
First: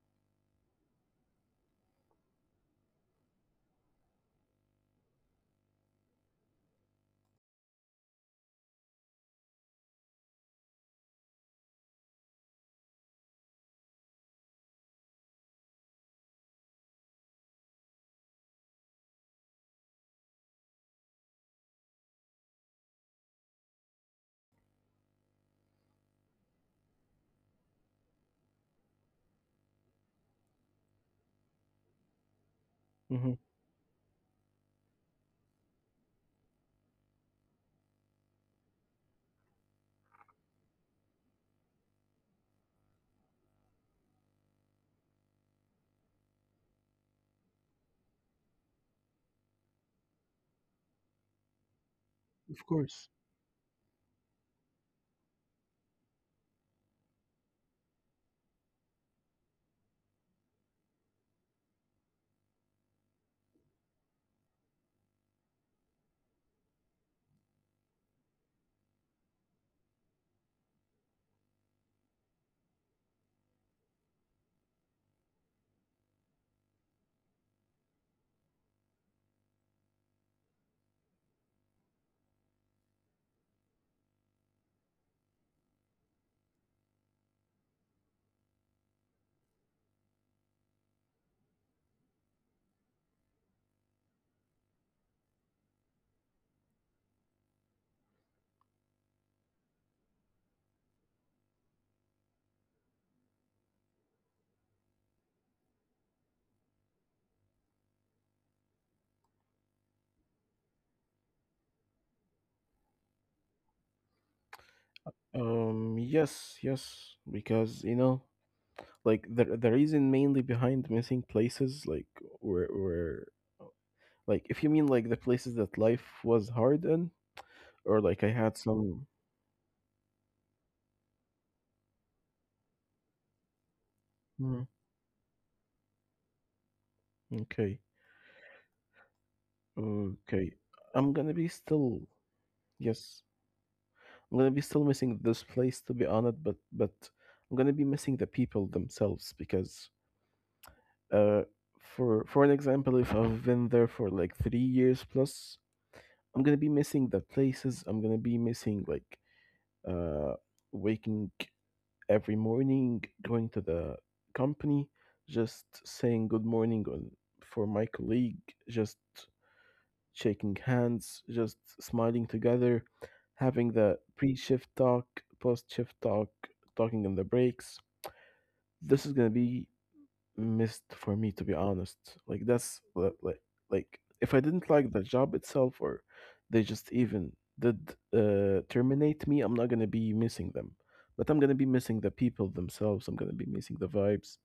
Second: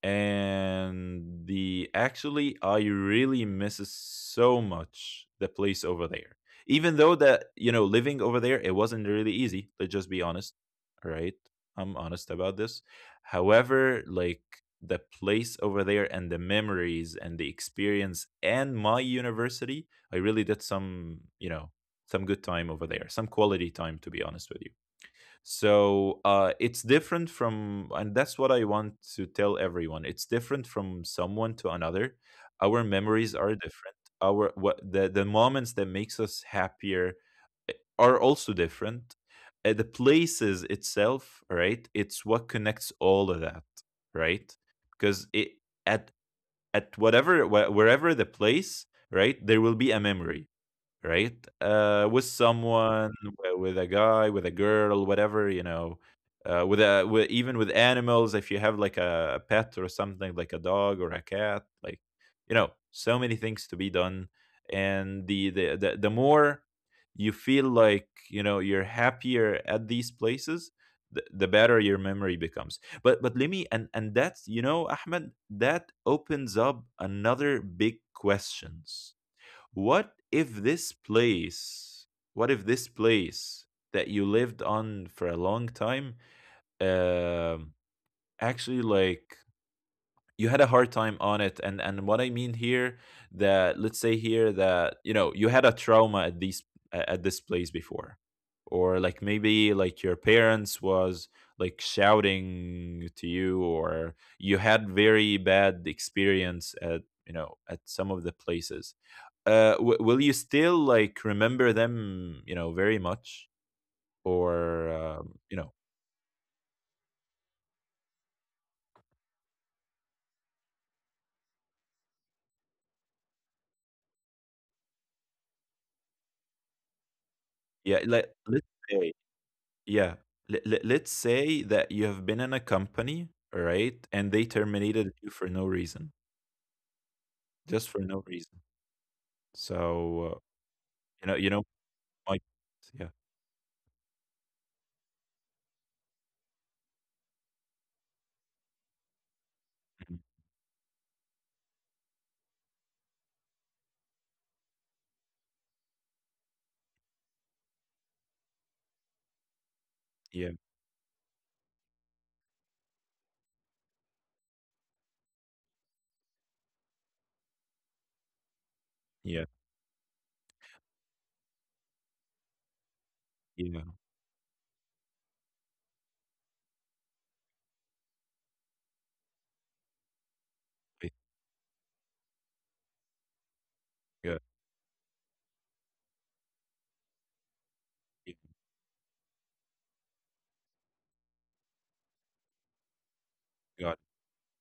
A: and the actually I really misses so much the place over there, even though that, you know, living over there, it wasn't really easy. Let's just be honest, right? Right, I'm honest about this. However, like, the place over there and the memories and the experience and my university, I really did, some, you know, some good time over there, some quality time, to be honest with you. It's different from, and that's what I want to tell everyone. It's different from someone to another. Our memories
B: Hmm.
A: are different. Our, what, the moments that makes us happier, are also different. The places itself, right? It's what connects all of that, right? Because it at at whatever, wherever the place, right, there will be a memory, right? With
B: Of
A: someone,
B: course.
A: with a guy, with a girl, whatever, you know, with a with, even with animals. If you have like a pet or something, like a dog or a cat, like, you know, so many things to be done, and the the more you feel like, you know, you're happier at these places, the better your memory becomes. But let me, and that's, you know, Ahmed, that opens up another big questions. What if this place, what if this place that you lived on for a long time, um, actually, like, you had a hard time on it. And what I mean here, that let's say here that, you know, you had a trauma at these at this place before, or like maybe like your parents was like shouting to you, or you had very bad experience at, you know, at some of the places, will you still like remember them, you know, very much, or you know,
B: Yes, yes, because you know, like the reason mainly behind missing places, like where like if you mean like the places that life was hard in,
A: yeah,
B: or like I
A: let's
B: had
A: say,
B: some.
A: yeah, let's say that you have been in a company, all right, and they
B: Mhm.
A: terminated you for no reason, just for
B: Okay.
A: no reason. So
B: Okay.
A: uh,
B: I'm
A: you
B: gonna
A: know,
B: be still.
A: my, yeah,
B: Yes. I'm gonna be still missing this place to be honest, but I'm gonna be missing the people themselves because
A: mhm,
B: uh for an example, if I've been there for like 3 years plus, I'm gonna be missing the places. I'm gonna be missing like
A: yeah,
B: uh waking every morning, going to the company, just saying good morning on for my colleague, just
A: yeah,
B: shaking hands, just smiling together,
A: yeah,
B: having the pre shift talk, post shift talk, talking in the breaks. This is gonna be
A: I-
B: missed for me, to be honest. Like, that's li- like, like
A: yeah,
B: if I didn't like the job itself or they just even did
A: yeah,
B: terminate me, I'm not gonna be missing them. But I'm gonna be missing the people themselves. I'm gonna be
A: got
B: missing
A: it.
B: the vibes.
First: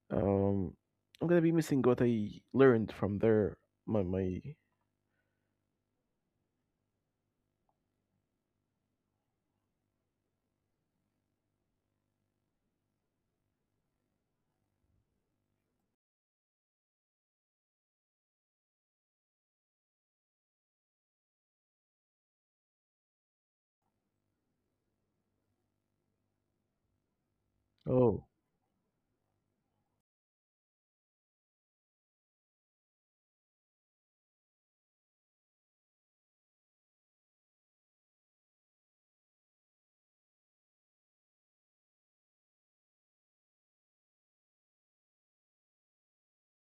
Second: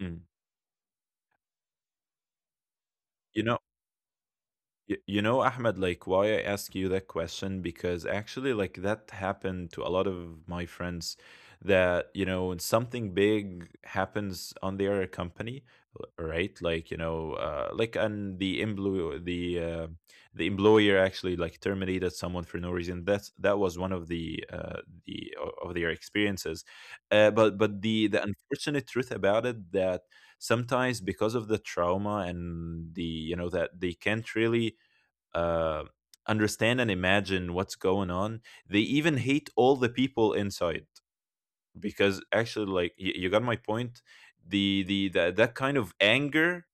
A: Mm.
B: Um, I'm gonna be missing what I learned from
A: You
B: their
A: know,
B: my my
A: You know, Ahmed, like, why I ask you that question, because actually, like, that happened to a lot of my friends that, you know, when something big happens on their company, right? Like, you know, like, and the employer actually like terminated someone for no reason. That's, that was one of the of their experiences. But the
B: Oh,
A: unfortunate truth about it, that sometimes, because of the trauma and the, you know, that they can't really uh, understand and imagine what's going on. They even hate all the people inside, because actually, like, you got my point. The, that kind of anger,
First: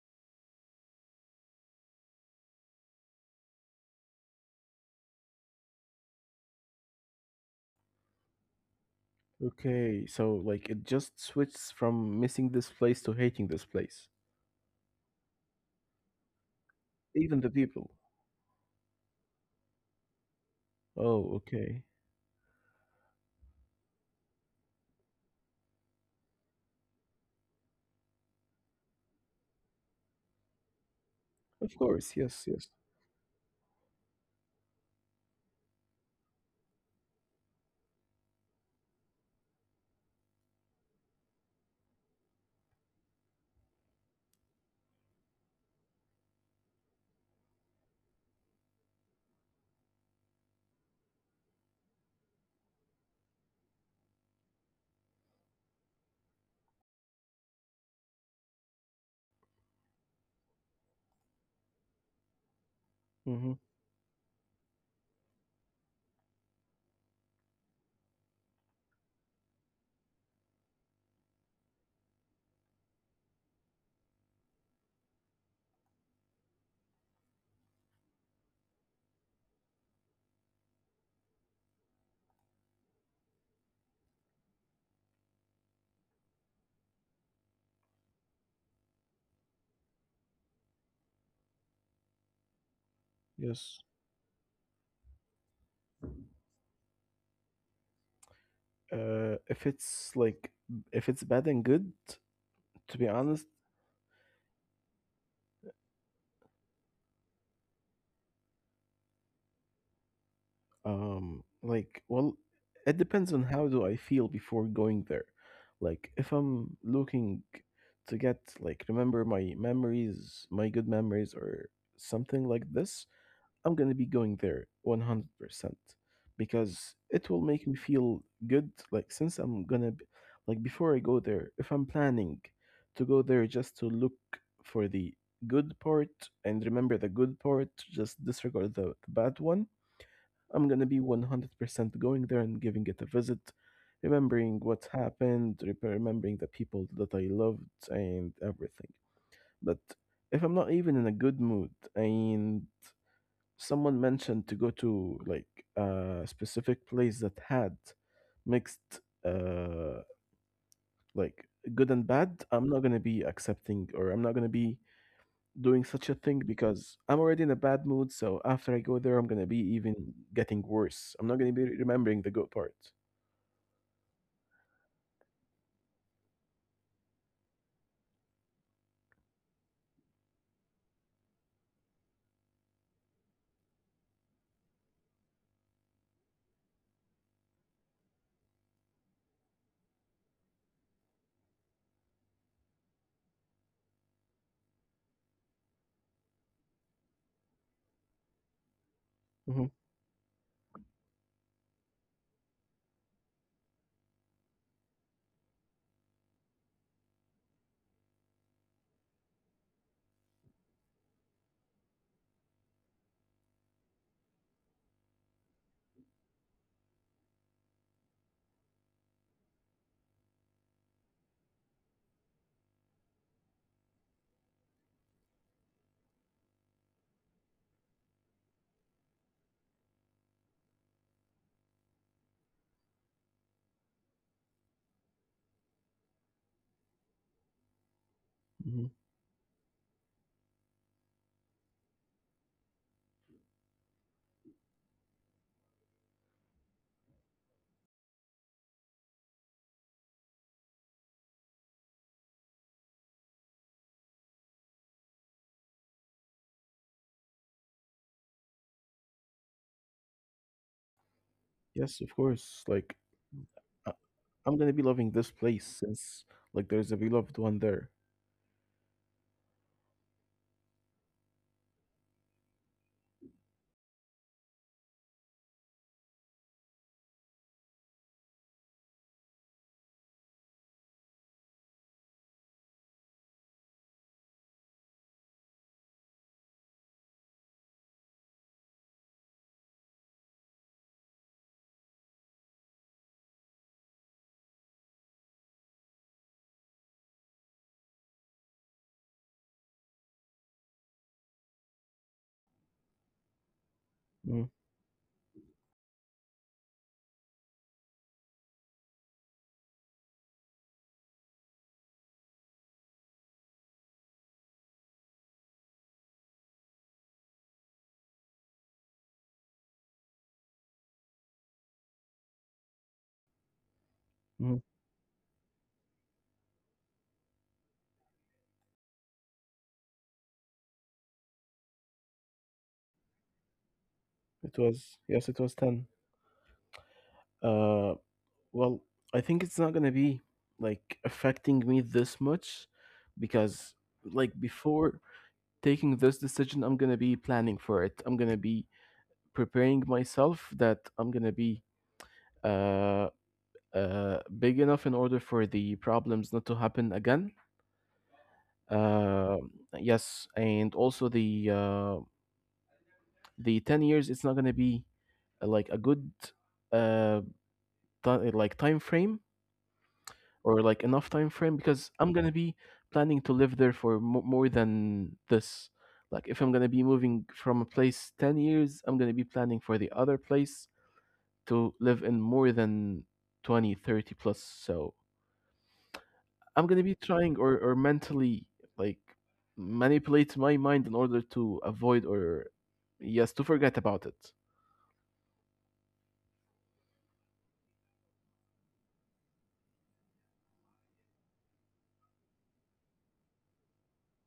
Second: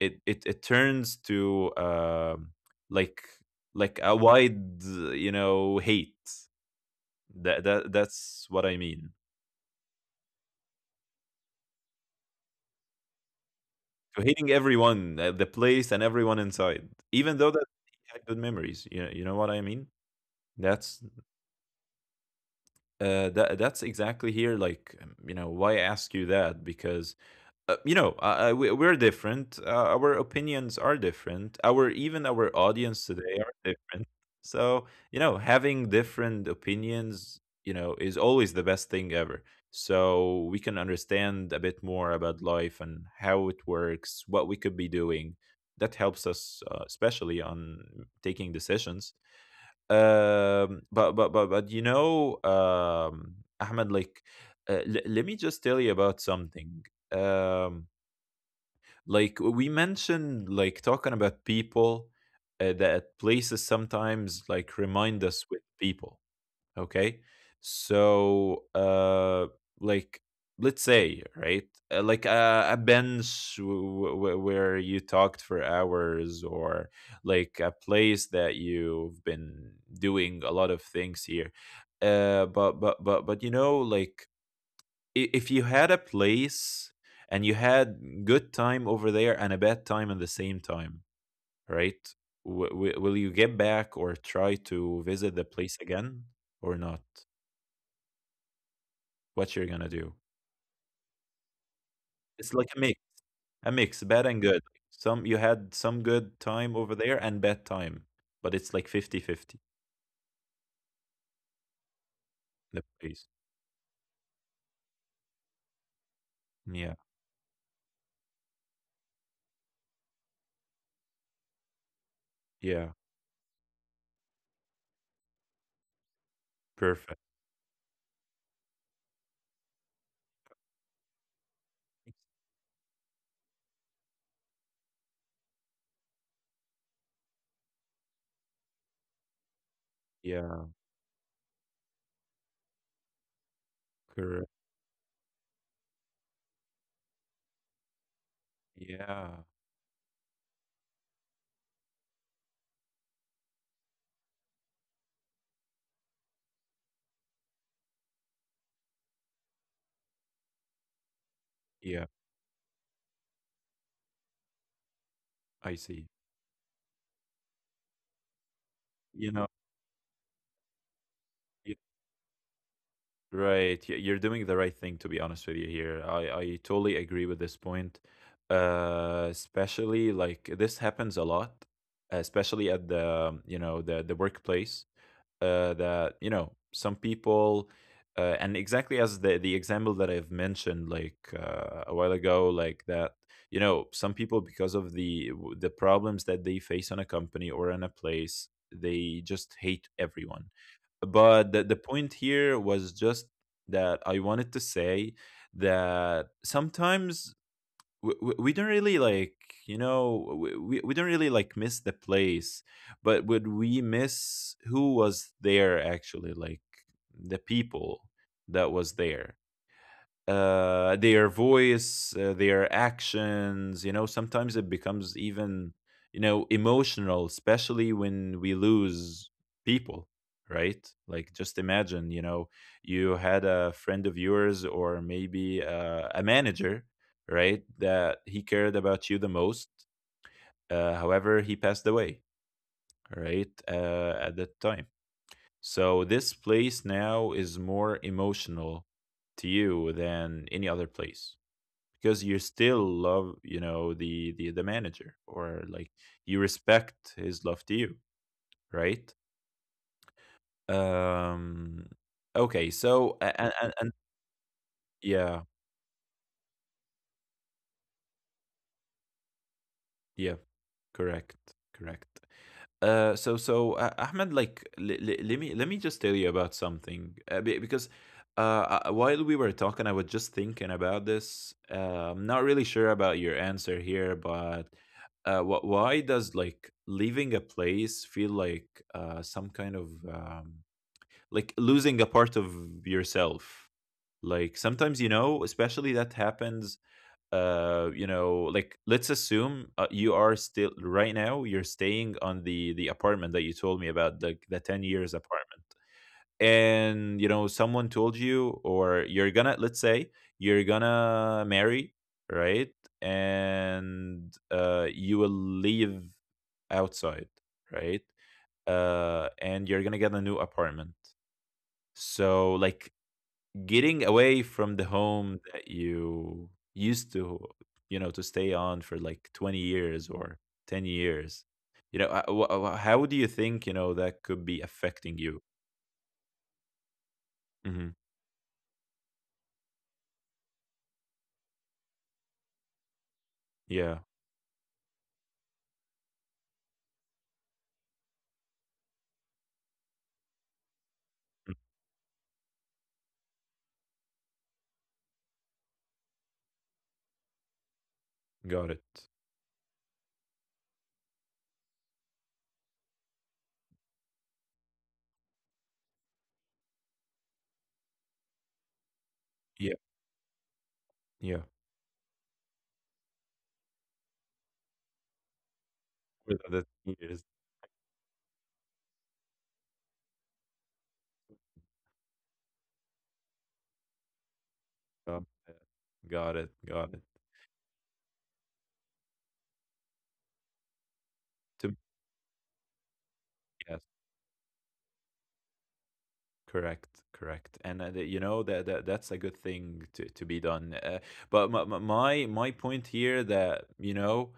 A: it turns to like like a wide, you know, hate. That's what I mean.
B: okay. So, like, it just switches from missing this place to hating this place.
A: So, hating everyone, the place, and everyone inside,
B: Even
A: even
B: the
A: though that
B: people.
A: he had good memories. You know what I mean. That's
B: Oh, okay.
A: That that's exactly here. Like you know, why I ask you that, because you know, we, we're different. Our opinions are different.
B: Of
A: Our,
B: course.
A: even
B: Yes,
A: our
B: yes.
A: audience today are different. So, you know, having different opinions, you know, is always the best thing ever. So we can understand a bit more about life and how it works, what we could be doing. That helps us, especially on taking decisions. But you know, Ahmed, like, let me just tell you about something. Um, like we mentioned, like, talking about people, that places
B: Mm-hmm.
A: sometimes like remind us with people. Okay. So, like, let's say, right, like a bench where you talked for hours, or like a place that you've been doing a lot of things here. But you know, like, if you had a place and you had good time over there and a bad time at the same time, right? Will you get back or
B: Yes.
A: try to visit the place again or not? What you're gonna
B: Uh,
A: do.
B: if it's like, if it's bad and good,
A: It's like a mix,
B: to be
A: a mix,
B: honest,
A: bad and good. Some you had some good time over there and bad time, but it's like 50-50.
B: Like,
A: The
B: well,
A: place.
B: it depends on how do I feel before going there. Like, if
A: Yeah,
B: I'm looking to get like remember my memories, my good memories, or something
A: yeah,
B: like this, I'm gonna be going there 100%
A: perfect.
B: because it will make me feel good. Like, since I'm gonna b- like before I go there, if I'm planning to go there just to look for the good part and remember the good part, just disregard the bad one I'm
A: Yeah,
B: gonna be 100% going there and giving it a visit,
A: correct.
B: remembering what happened, remembering the people that I loved, and everything.
A: Yeah,
B: But if I'm not even in a good mood, and someone mentioned to go to like a specific place that had mixed, like good and
A: yeah,
B: bad, I'm not gonna be accepting, or I'm not gonna be doing
A: I
B: such a
A: see.
B: thing because I'm already in a bad mood. So after I go there, I'm
A: You
B: gonna
A: know,
B: be even getting worse. I'm not gonna be
A: y
B: remembering the good part.
A: right, y you're doing the right thing, to be honest with you here. I totally agree with this point, especially like this happens a lot, especially at the, you know, the workplace. That you know some people, and exactly as the example that I've mentioned, like a while ago, like, that you know some people because of the the problems that they face on a company or in a place, they just
B: Hmm.
A: hate everyone. But the point here was just that I wanted to say that sometimes we don't really like, you know, we don't really like miss the place, but would we miss who was there? Actually, like, the people that was there, their voice, their actions. You know, sometimes it becomes even, you know, emotional, especially when we lose people, right? Like, just imagine, you know, you had a friend of yours or maybe a manager, right, that he cared
B: Hmm.
A: about you the most. However, he passed away, right? At that time. So this place now is more emotional to you than any other place, because you still love, you know, the manager, or like, you respect his love to you, right? um
B: Yes, of
A: okay,
B: course.
A: so and
B: I- I'm gonna be loving
A: yeah,
B: this place since like there's a beloved one there.
A: yeah, correct, correct. Ahmed, like, let me just tell you about something because while we were talking, I was just thinking about this. I'm not really sure about your answer here, but why does like leaving a place feel like some kind of like losing a part of yourself? Like, sometimes, you know, especially that happens, you know, like, let's assume, you are still right now, you're staying on the apartment that you told me about, the 10
B: Mm,
A: years apartment. And you know, someone told you, or you're gonna, let's say, you're gonna marry, right, and you will leave outside, right, and you're gonna get a new apartment. So, like, getting away from the
B: mhm.
A: home that you used to, you know, to stay on for like 20 years or 10 years. You know, how do you think, you know, that could be
B: It
A: affecting you?
B: was yes, it was ten.
A: Hmm.
B: Uh, well, I think it's not gonna be like affecting me this much
A: Yeah.
B: because like before taking this decision, I'm gonna be planning for it. I'm gonna be preparing myself that
A: Mm,
B: I'm gonna be uh big enough in order for the problems not to happen again.
A: got it.
B: Uh, yes, and also the 10 years it's not going to be like a good uh like time
A: Yeah.
B: frame
A: Yeah.
B: or like enough time frame because I'm going to be planning to live there for more than
A: Whether
B: this
A: that
B: like
A: is,
B: if I'm going to be moving from a place 10 years I'm going to be planning for the other place to live in more than 20, 30 plus
A: um,
B: so
A: uh, got it. Got it.
B: I'm going to be trying or mentally like manipulate my mind in order
A: To,
B: to avoid or yes to
A: yes.
B: forget about it.
A: Correct, correct, and you know that that's a good thing to be done, but my point here that you know,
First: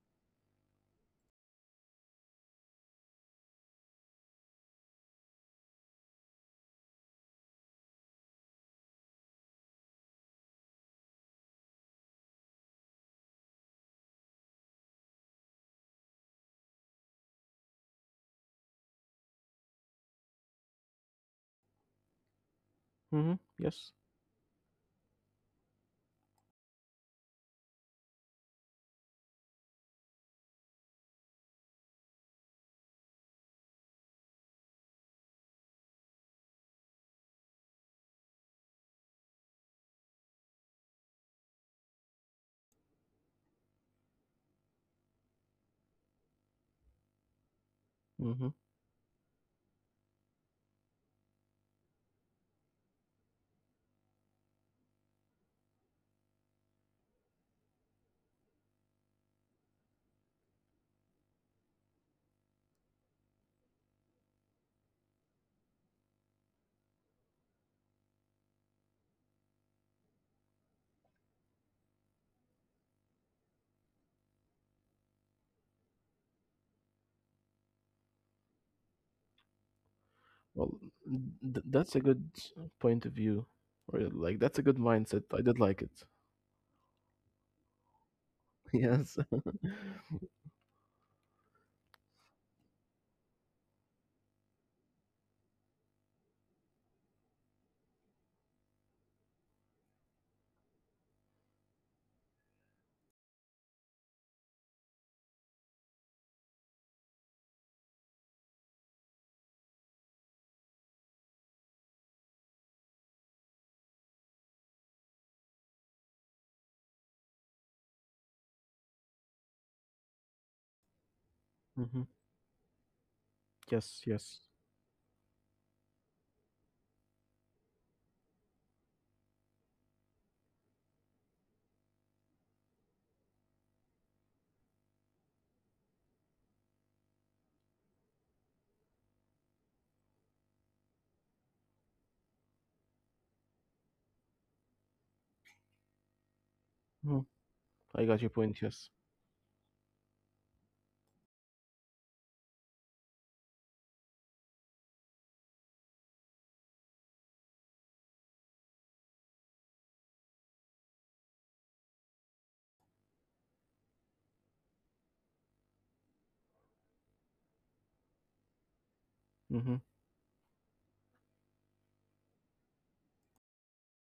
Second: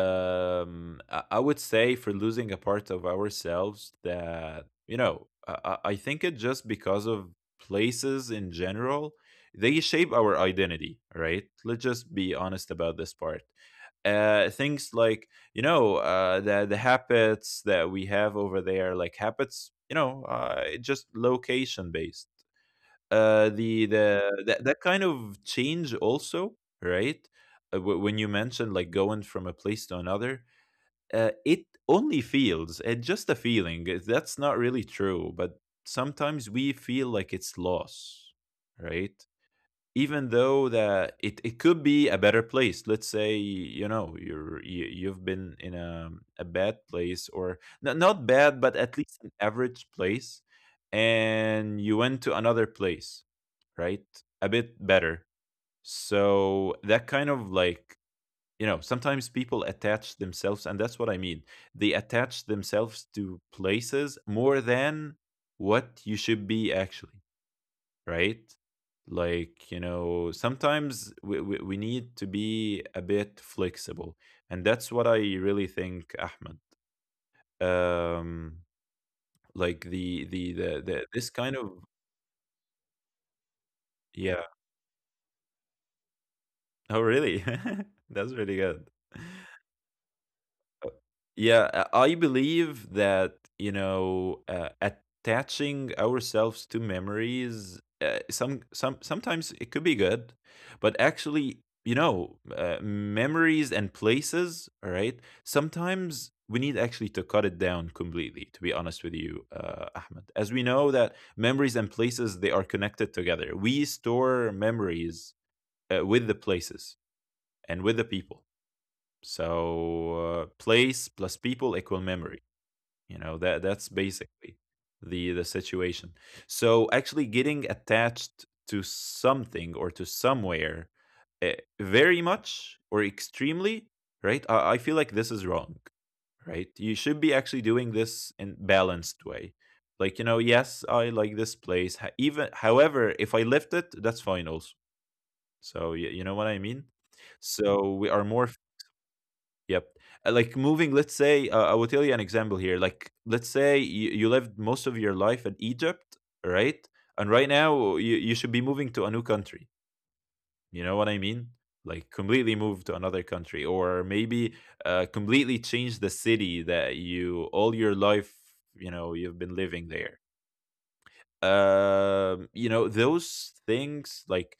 A: I would say for losing a part of ourselves that you know, I think it just because of places in general, they shape our identity, right? Let's just be honest about this part. Things like you know the habits that we have over there like habits you know it's just location based,
B: Mm-hmm.
A: the
B: Yes.
A: the that, that kind of change also, right. When you mentioned like going from a place to another, it only feels it's just a feeling, that's not really true, but sometimes we feel like it's loss, right, even though that it could be a better place. Let's say you know you've been in a, bad place, or not, not bad, but at least an average place, and you went to another place, right, a bit better. So that kind of like, you know, sometimes people attach themselves, and that's what I mean, they attach themselves to places more than what you should be actually, right? Like, you know, sometimes we need to be a bit flexible. And that's what I really think, Ahmed. Um, like
B: Well,
A: this kind of,
B: that's a good point of view, or like
A: yeah.
B: that's a good mindset. I did like it.
A: Oh, really? That's really good.
B: Yes.
A: Uh, Yeah, I believe that, you know, attaching ourselves to memories, uh, sometimes it could be good, but actually, you know, memories and places, all right? Sometimes we need actually to cut it down completely, to be honest with you, Ahmed. As we know that memories and places, they are connected together. We store memories with the places and with the people. So place plus people equal memory.
B: Hmm.
A: You know that that's
B: Yes.
A: basically
B: Yes.
A: the situation. So actually getting attached to something or to somewhere, uh, very much or extremely, right? I feel like this is wrong, right? You should be actually doing this in balanced way. Like you know, yes, I like this place. Even however, if I left it, that's fine also. So you know what I mean.
B: Hmm.
A: So we are
B: I
A: more.
B: got your point. Yes.
A: Yep. Like moving, let's say, I will tell you an example here. Like, let's say you lived most of your life in Egypt, right? And right now you should be moving to a new country. You know what I mean? Like, completely move to another country, or maybe completely change the city that you all your life, you know, you've been living there.
B: Hmm.
A: You know, those things like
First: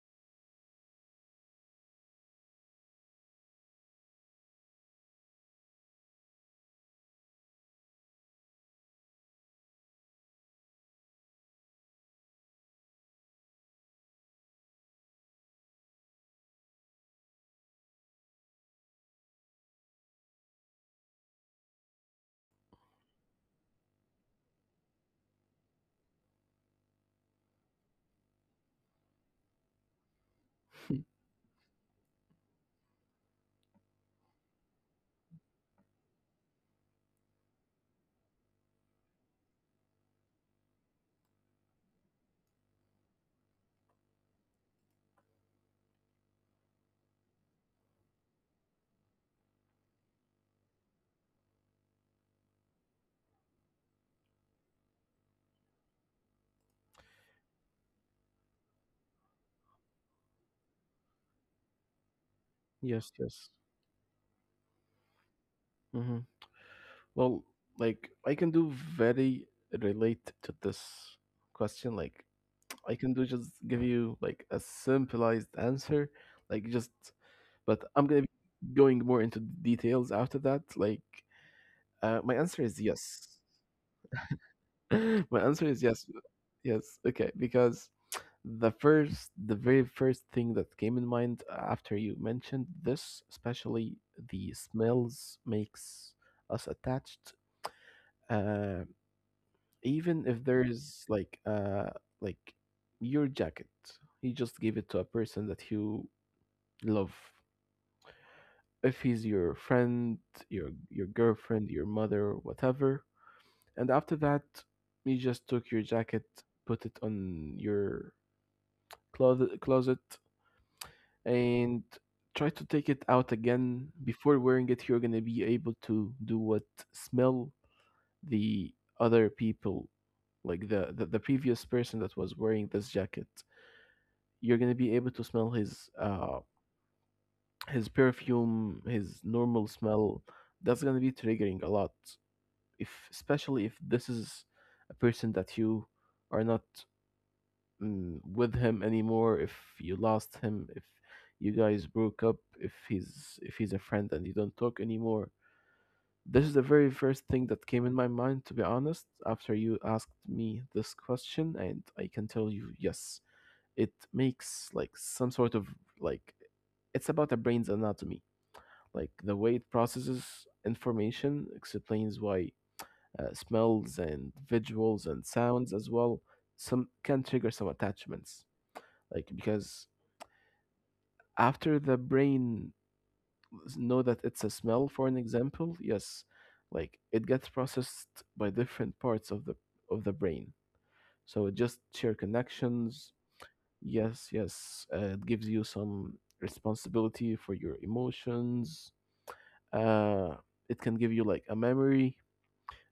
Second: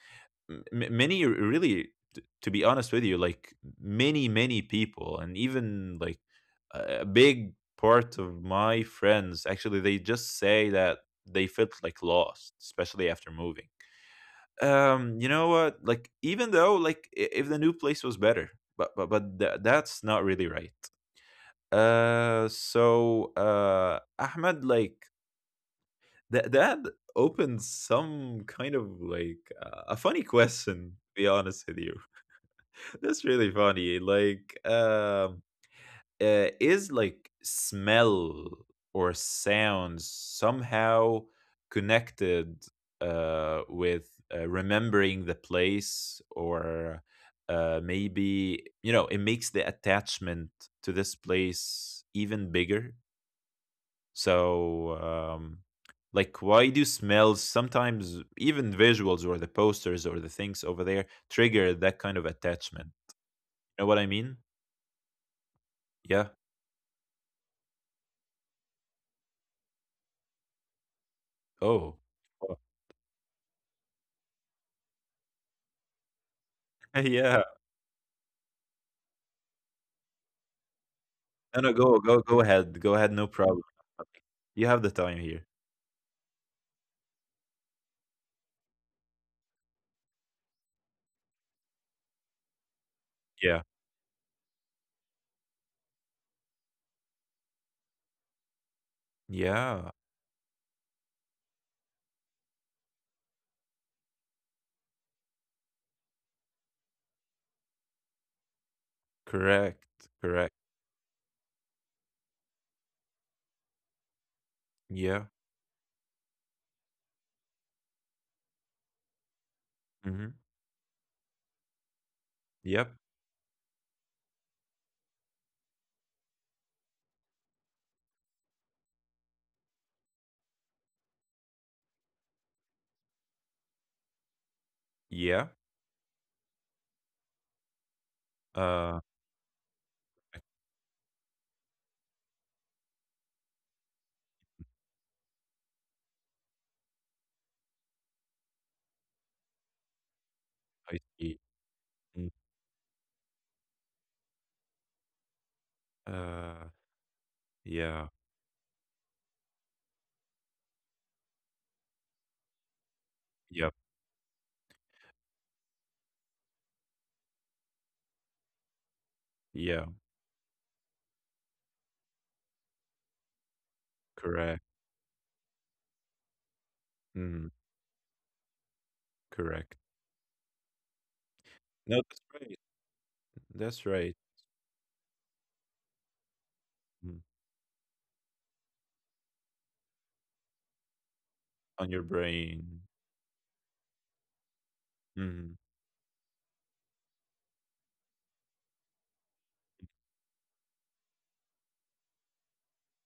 A: really, to be honest with you, like many people and even like a big part of my friends, actually they just say that they felt like lost, especially after moving. You know what, like, even though like, if the new place was better, but that's not really right. So Ahmed, like, that that opens some kind of like a funny question, to be honest with you. That's really funny, like, is like smell or sound somehow connected with remembering the place, or maybe you know it makes the attachment to this place even bigger. So, like, why do smells sometimes, even visuals or the posters or the things over there, trigger that kind of attachment?
B: Yes.
A: You
B: Yes.
A: know what I mean?
B: Hmm.
A: Yeah.
B: Well, like I can do very relate to this
A: Oh.
B: question. Like
A: Oh.
B: I can do just give you like a simplified answer. Like
A: Yeah.
B: just, but I'm gonna be going more into details after
A: No,
B: that.
A: no. Go,
B: Like
A: go, go ahead. Go ahead. No
B: my
A: problem.
B: answer is yes.
A: You have the time here.
B: My answer is yes. Yes. Okay. Because the first, the very first thing that came in mind after you
A: Yeah.
B: mentioned this, especially the smells, makes us attached.
A: Yeah.
B: Uh, even if there is like your jacket, you just give it to a person that you love.
A: Correct.
B: If he's
A: Correct.
B: your friend, your girlfriend, your mother, whatever, and
A: Yeah.
B: after that, you just took your jacket, put it on your
A: Mm-hmm.
B: closet and
A: Yep.
B: try to take it out again before wearing it you're going to be able to do what smell the other people like the previous person that was wearing this jacket you're
A: Yeah.
B: going to be able to smell his
A: Uh,
B: perfume his normal
A: I.
B: smell that's going to be triggering a lot if especially if this is a person that you are not mm, with him anymore if you lost
A: I
B: him if
A: see.
B: you
A: Mm.
B: guys broke up if he's a friend and you don't talk anymore.
A: Uh,
B: This is the very first thing that
A: yeah.
B: came in my mind to be honest after you asked me this question and I can tell you yes
A: Yep.
B: it makes like some sort of like it's about the brain's anatomy like
A: Yeah.
B: the way it processes information explains why smells
A: Correct.
B: and visuals and sounds as well some
A: Mm.
B: can trigger some attachments like
A: Correct.
B: because after
A: No,
B: the
A: that's right.
B: brain
A: That's right.
B: know that it's a smell for an example yes like
A: Mm.
B: it gets processed by different parts of the brain so it
A: On
B: just
A: your
B: share
A: brain.
B: connections yes yes it
A: Mhm.
B: gives you some responsibility for your emotions uh it can give you like a memory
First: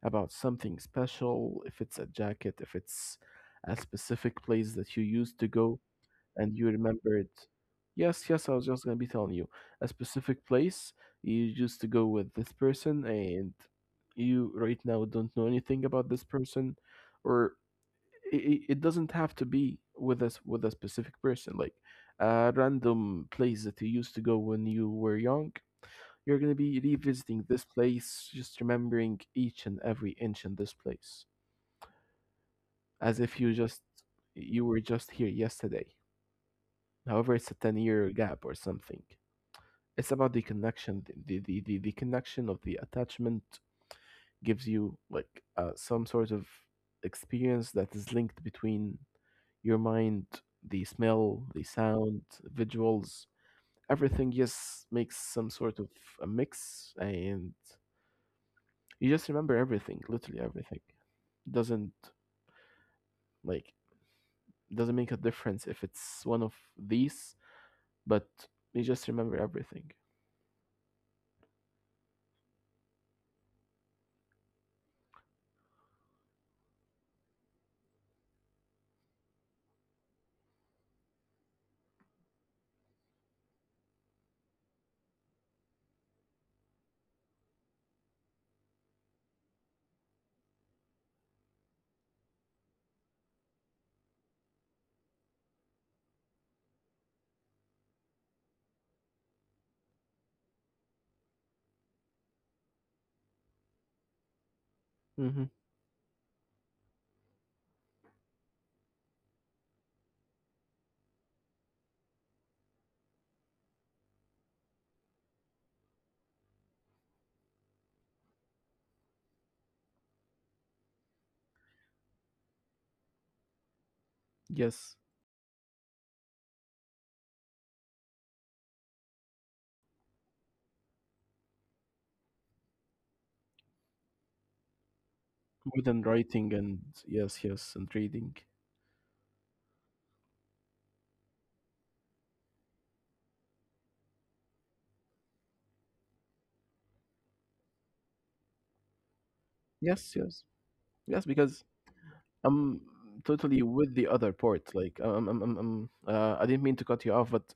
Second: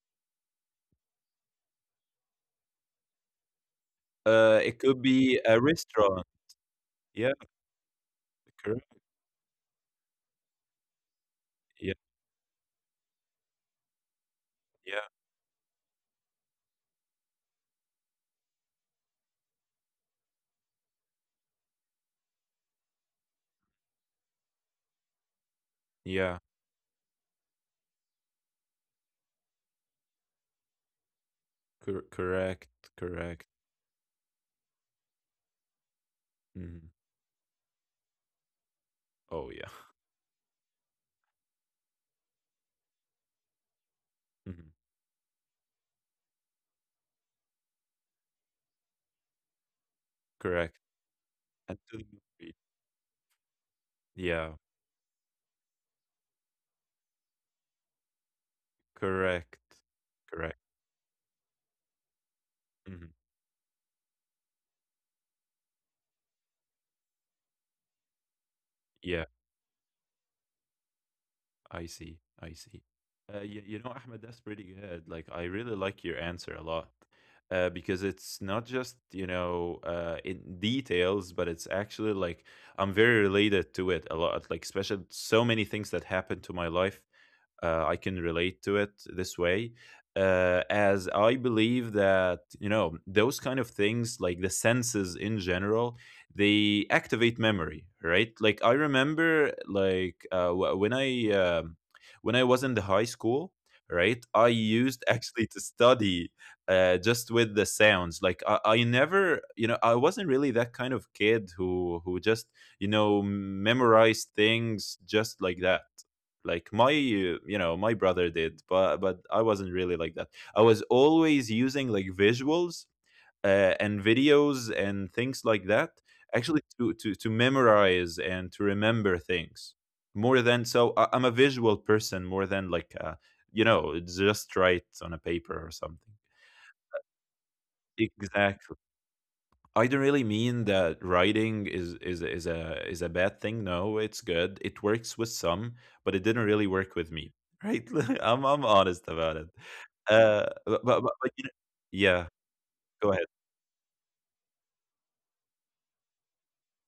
B: about something special if it's a jacket if it's a specific place
A: It
B: that you
A: could
B: used
A: be
B: to
A: a
B: go
A: restaurant.
B: and you remembered.
A: Yeah,
B: Yes, yes, I was just gonna
A: correct.
B: be telling you a specific place you used to
A: Yeah,
B: go with this person, and you right now
A: yeah,
B: don't know anything about this person, or it doesn't have to be with us with a specific person, like a random place that you used to go when you were young. You're gonna
A: yeah.
B: be revisiting this place, just remembering each and every inch in this place,
A: Cor correct,
B: as if
A: correct.
B: you were just here yesterday.
A: Mhm.
B: However, it's a 10 year gap or something.
A: Oh, yeah.
B: It's about the connection, the connection of the attachment gives
A: Mhm.
B: you like some sort of experience that is linked between your mind, the
A: Correct.
B: smell, the
A: And to
B: sound,
A: the movie.
B: visuals, everything
A: Yeah,
B: just makes some sort of a mix and you just remember
A: correct.
B: everything, literally everything.
A: Correct.
B: Doesn't
A: Mhm.
B: like doesn't make a difference if it's one of these, but you just remember
A: Yeah.
B: everything.
A: I see. I see. You know, Ahmed, that's pretty good. Like, I really like your answer a lot, because it's not just, you know, in details, but it's actually like I'm very related to it a lot. Like, especially so many things that happened to my life, I can relate to it this way, as I believe that you know those kind of things, like the senses in general, they activate memory, right? Like I remember, like when I was in the high school, right? I
B: Mm-hmm.
A: used actually to study just with the sounds. Like I never, you know, I wasn't really that kind of kid who just you know memorized things just like that, like my you know my brother did, but I wasn't really like that. I was always using like visuals, and
B: Yes.
A: videos and things like that, actually to memorize and to remember things more. Than so I'm a visual person more than like you know just write on a
B: More than
A: paper or
B: writing
A: something,
B: and yes, yes, and reading.
A: exactly. I don't really mean that writing is a bad thing. No, it's good. It works with some, but it didn't really work with me. Right? I'm honest about it.
B: Yes, yes, yes. Because
A: But you know,
B: I'm
A: yeah.
B: totally
A: Go ahead.
B: with the other part. Like, I didn't mean to cut you off, but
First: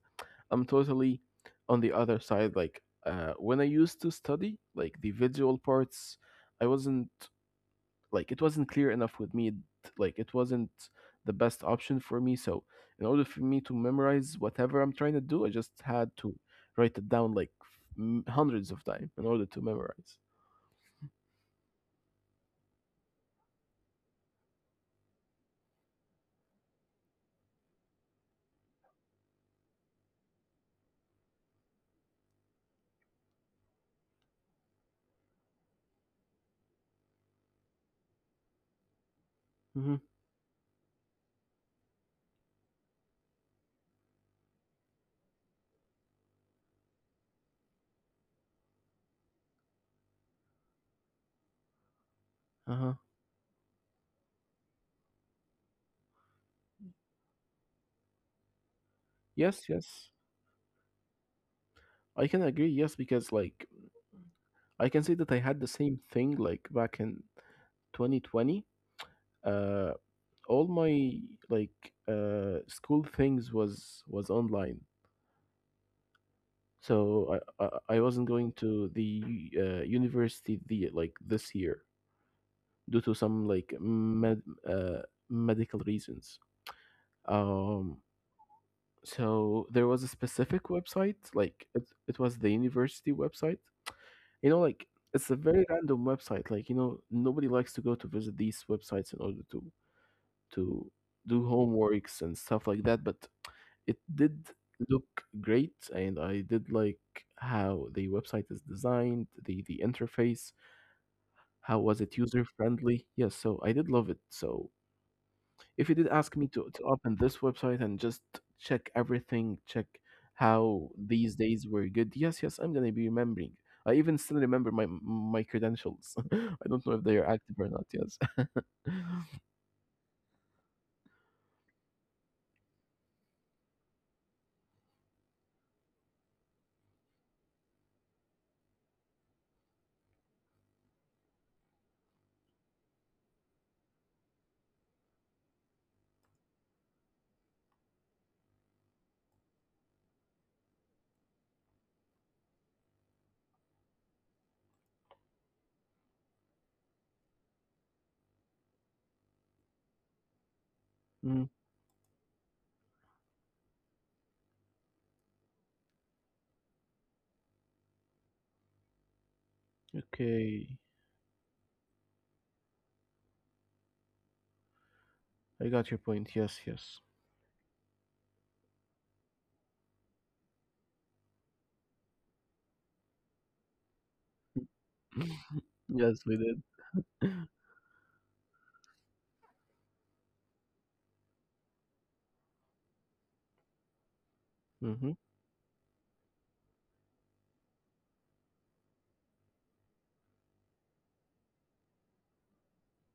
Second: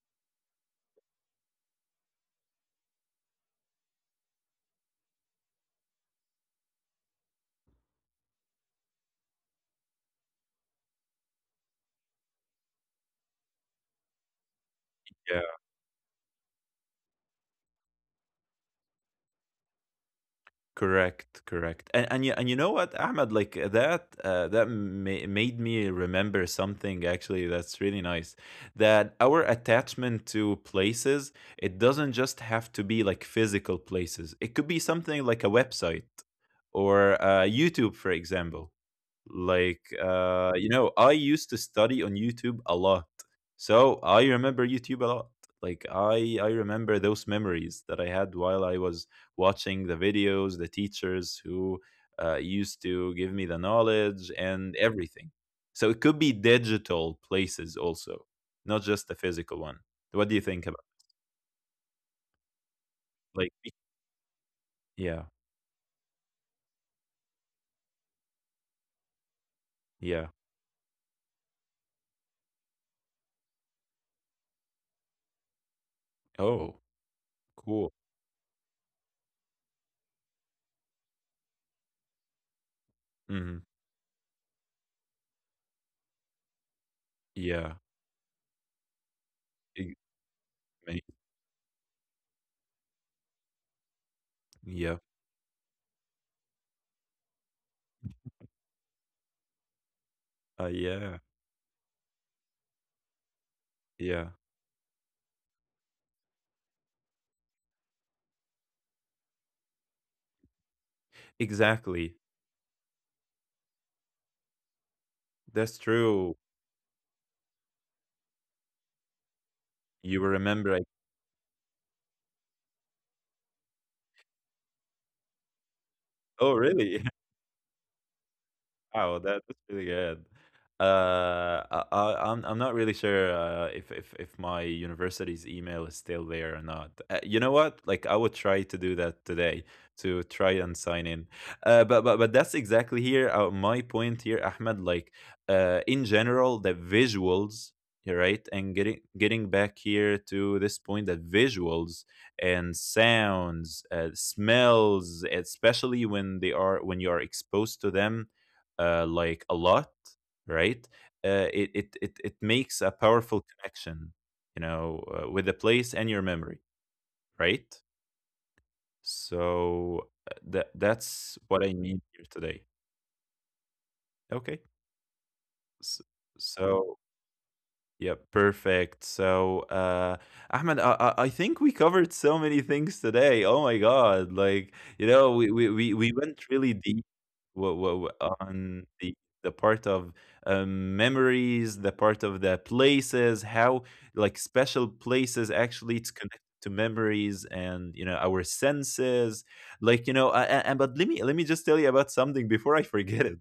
B: I'm totally on the other side. When I used to study, like the visual parts, I wasn't like it wasn't clear enough with me. Like, it wasn't the best option for me. So, in order for me to memorize whatever I'm trying to do, I
A: Yeah.
B: just had to write it down like hundreds of times in order to memorize.
A: Correct. Correct. And and you know what, Ahmed? Like that that ma- made me remember something actually that's really nice. That our attachment to places, it doesn't just have to be like physical places. It could be something like a website, or YouTube, for example. Like,
B: Mhm.
A: you know, I used to study on YouTube a lot. So I remember YouTube a lot. Like, I remember those memories that I had while I was watching the videos, the teachers who used to
B: Uh-huh.
A: give me the knowledge and everything. So it could be digital places also, not just the physical one.
B: Yes,
A: What do you
B: yes.
A: think about
B: I can agree, yes,
A: like,
B: because like
A: yeah,
B: I can say that I had the same thing like back in 2020.
A: yeah.
B: Uh all my like school things was online.
A: Oh,
B: So
A: cool.
B: I wasn't going to the university the like this year due to
A: Hmm.
B: some like uh medical reasons.
A: Yeah.
B: Um so
A: Ex-
B: there was a specific
A: ma-
B: website like it was the university website. You know,
A: Yeah.
B: like it's a very random website. Like, you know, nobody likes to go to visit these websites in order to
A: Yeah,
B: do homeworks and stuff like that, but it
A: yeah,
B: did look great and I did like how the website is designed, the interface, how was
A: exactly.
B: it user friendly? Yes, so I did love it. So
A: That's
B: if you did ask
A: true.
B: me to open this website and just check everything, check
A: You remember,
B: how
A: like,
B: these days were good, yes, yes, I'm gonna be remembering. I even still remember my credentials. I
A: oh,
B: don't know if
A: really?
B: they are active or not. Yes.
A: Wow, that that's really good. I'm not really sure if my university's email is still there or not. You know what? Like I would try to do that today, to try and sign in. But that's exactly here, my point here, Ahmed. Like in general, the visuals, you're right, and getting back here to this point that visuals and sounds, smells, especially when they are when you are exposed to them, like a lot, right?
B: Mm,
A: It makes a powerful connection, you know, with the place and your memory, right? So that
B: okay,
A: that's what I mean here today. Okay.
B: I
A: So,
B: got your point. Yes,
A: so,
B: yes,
A: yeah, perfect. So Ahmed, I think we covered so many things today. Oh my God. Like, you know, we
B: yes,
A: went
B: we
A: really
B: did.
A: deep. W w w On the part of, memories, the part of the places, how, like, special
B: Mm-hmm.
A: places actually it's connected to memories and, you know, our senses, like, you know, a and but let me just tell you about something before I forget it.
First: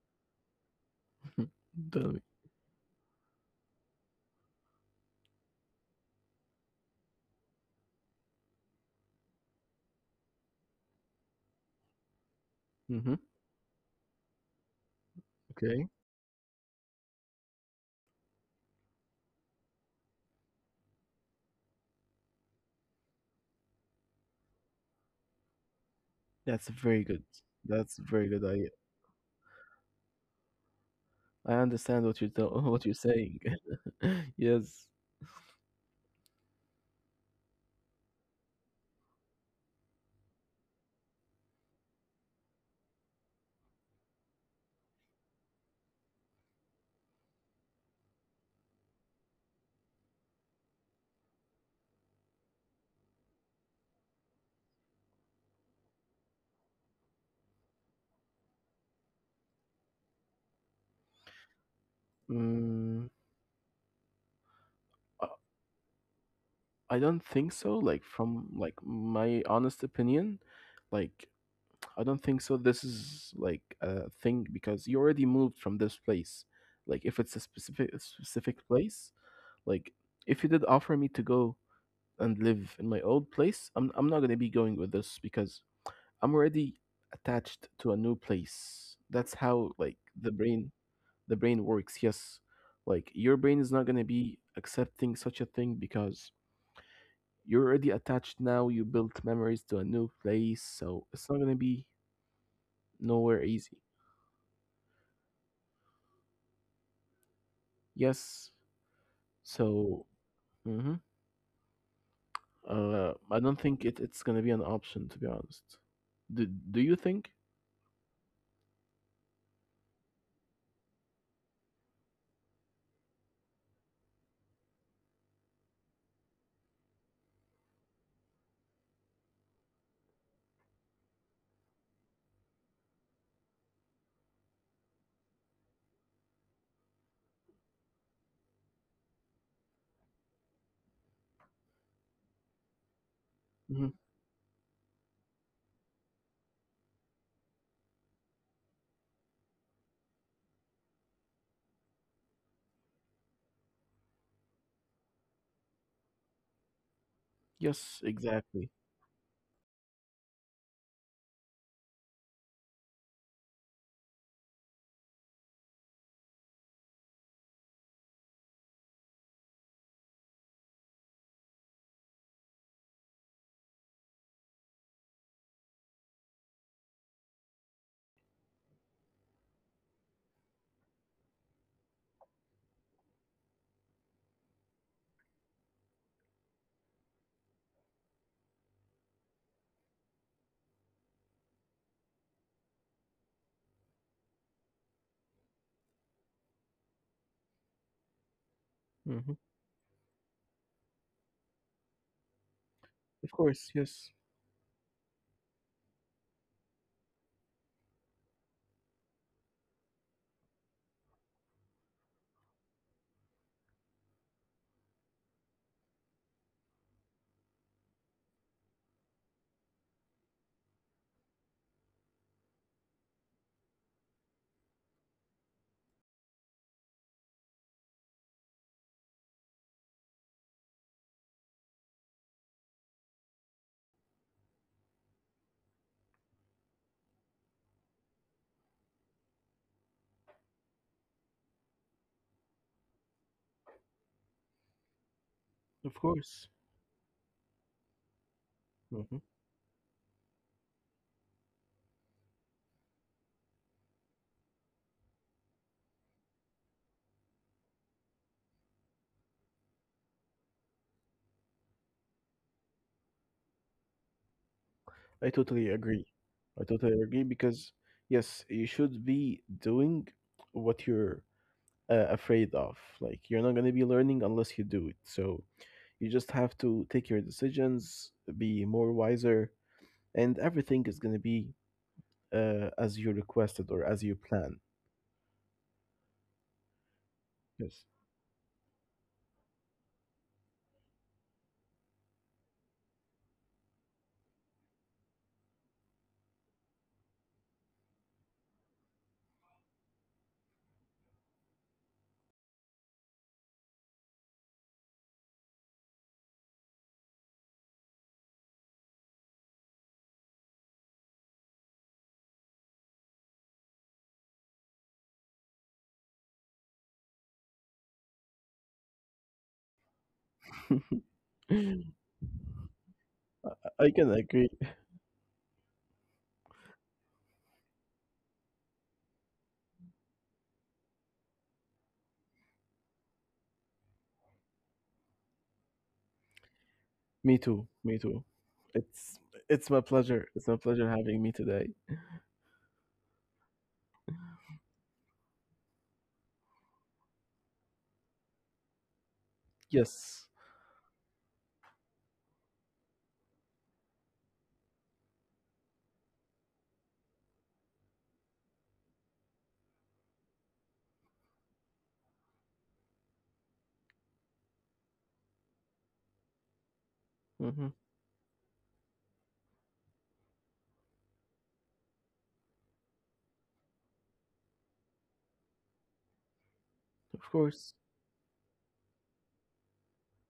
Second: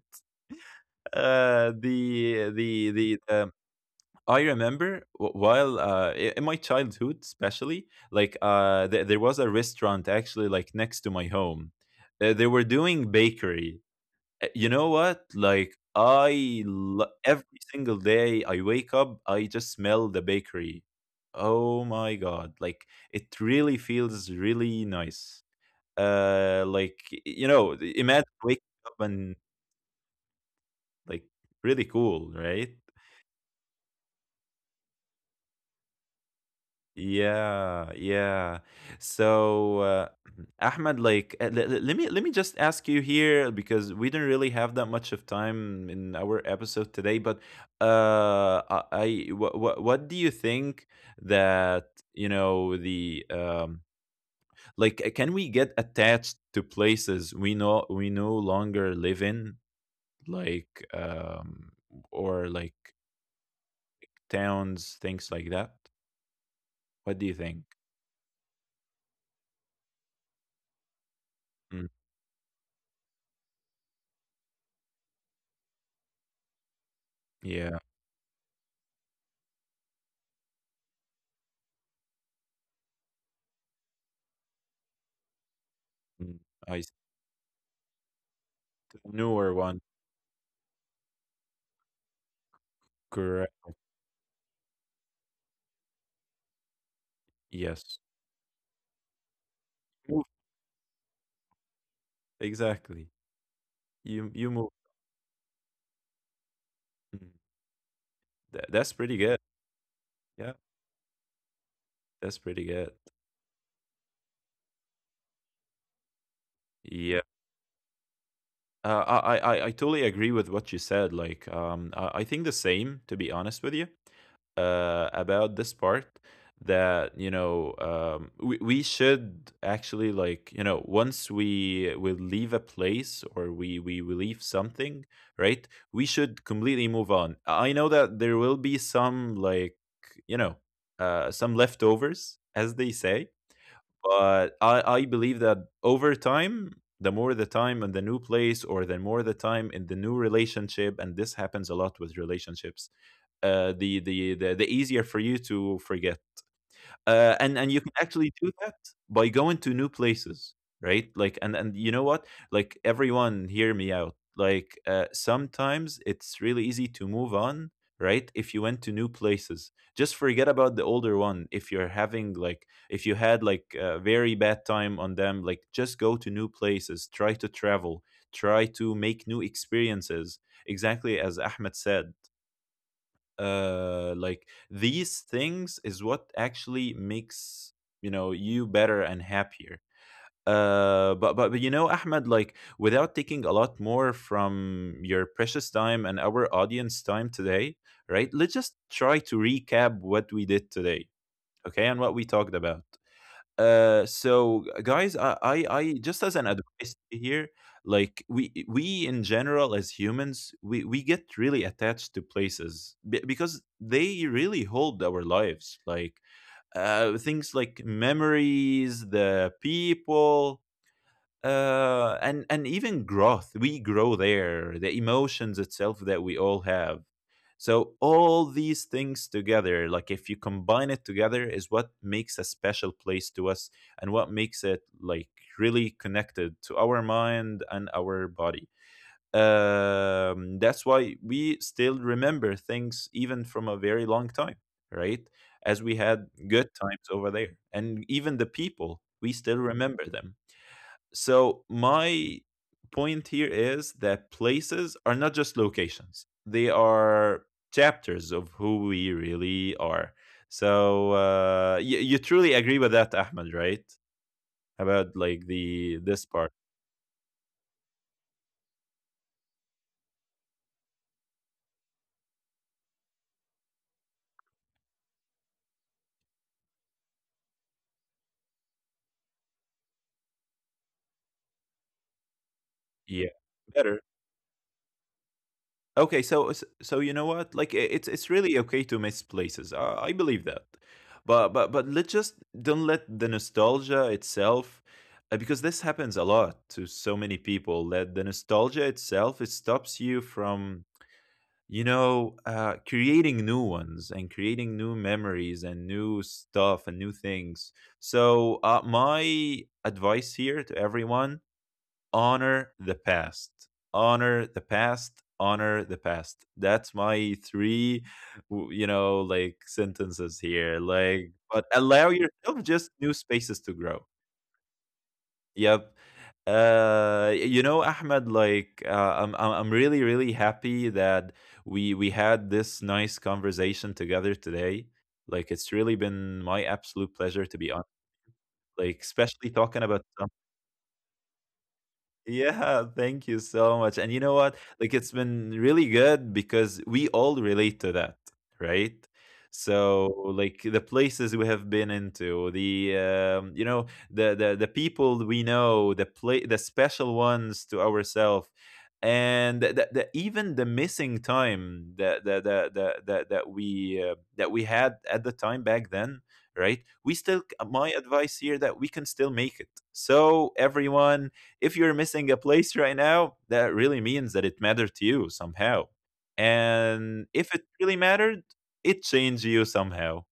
A: Uh,
B: Tell me.
A: the the the, um, I remember w while, I in my childhood especially, like, there there was a restaurant actually, like, next to my home. They were doing
B: Mm-hmm.
A: bakery. You know what? Like
B: Okay,
A: every single day I wake up, I just smell the bakery. Oh my god! Like it really feels really nice.
B: that's
A: Like
B: very good.
A: you know,
B: That's
A: imagine
B: very good.
A: waking up and like
B: I
A: really
B: understand
A: cool,
B: what you're
A: right?
B: tell- what you're saying. Yes.
A: Yeah, yeah. So, Ahmed, like, let me just ask you here because we didn't really have that much of time in our episode today. But, I, what do you think that you know the like can we get attached to places we know we no longer live in, like or like
B: Mm,
A: towns, things like
B: I
A: that? What do
B: I
A: you
B: don't
A: think?
B: think so. Like from like my honest opinion, like
A: Mm,
B: I don't think so. This is like a thing because you already moved from this place. Like if it's
A: yeah.
B: a specific place, like if you did offer me to go and live in my old place, I'm not gonna be going with this because
A: Mm.
B: I'm
A: I.
B: already attached to a new place. That's
A: Newer one,
B: how like the brain works. Yes, like your
A: correct.
B: brain is not gonna be accepting such a thing because you're
A: Yes.
B: already attached now. You built memories to a new
A: Move.
B: place, so it's not gonna be
A: Exactly.
B: nowhere easy.
A: You move. Mm.
B: Yes,
A: That's pretty good.
B: so
A: Yeah,
B: mhm.
A: that's pretty good.
B: I don't think it's gonna be an option to be honest. Do Do you
A: Yeah.
B: think?
A: I totally agree with what you said. Like, I think the same, to be honest with you, about this part that, you know, we should actually like, you know, once we leave a place or we leave something, right? We should completely move on. I know that there will be some you know, some leftovers, as they say,
B: Hmm.
A: but I believe that over time, the more the time in the new place or the more the time in the new relationship, and this happens a lot with relationships, the, the easier for you to forget. And you can
B: Yes,
A: actually do that
B: exactly.
A: by going to new places, right? Like and you know what? Like everyone, hear me out. Sometimes it's really easy to move on, right? If you went to new places, just forget about the older one. If you're having like if you had like a very bad time on them, like just go to new places, try to travel, try to make new experiences. Exactly as Ahmed said, like these things is what actually makes you know you better and happier but ahmed, like without taking a lot more from your precious time and our audience time today, right? Let's just try to
B: Hmm.
A: recap what we did today, okay, and what we talked about.
B: Of course,
A: uh,
B: yes,
A: so guys, I just as an advice here, like we in general as humans, we get really attached to places because they really hold our lives. Things like memories, the people, and even growth, we grow there, the emotions itself that we all have. So all these things together, like if you combine it together, is what makes a special place to us, and what makes it like really connected to our mind and our body. That's why we still remember things even from a very long time, right? As we
B: of
A: had good
B: course.
A: times over there, and even the people we
B: Hmm.
A: still remember them. So my point here is that places are not just locations. They are chapters of who we really are. So you truly agree with that, Ahmed, right? About like
B: I
A: the
B: totally
A: this
B: agree.
A: part.
B: I totally agree because yes, you should be doing what you're afraid of. Like you're not going to be learning unless you do it. So you just have to take your decisions, be more wiser, and everything is going to be
A: Yeah,
B: as you
A: better.
B: requested or as you plan.
A: Okay, so you know what? Like i- it's
B: Yes.
A: it's really okay to miss places. I believe that, but let's just don't let the nostalgia itself, because this happens a lot to so many people, that the nostalgia itself, it stops you from creating new ones and creating new memories and new stuff and new things. So my advice here to everyone: honor the past. Honor the past. Honor the past. That's my three, you know, like, sentences here. Like, but
B: I
A: allow yourself just new spaces to grow.
B: can agree.
A: Yep. You know, Ahmed, like, I'm really, really happy that we had this nice conversation together today. Like, it's really been my absolute
B: Me
A: pleasure to
B: too.
A: be on.
B: Me too.
A: Like,
B: It's
A: especially
B: it's my
A: talking about.
B: pleasure. It's my pleasure having me today.
A: Yeah, thank you so much. And you know what? Like it's been really good because we all relate to that, right? So
B: Yes.
A: like the places we have been into, the you know, the people we know, the special ones to ourselves, and the even the missing time that we that we had at the time back then, right? We still,
B: Hmm.
A: my advice here, that we can still make it. So everyone, if you're missing a place right now, that really means that it mattered to you somehow.
B: Of
A: And if it
B: course.
A: really mattered, it changed you somehow.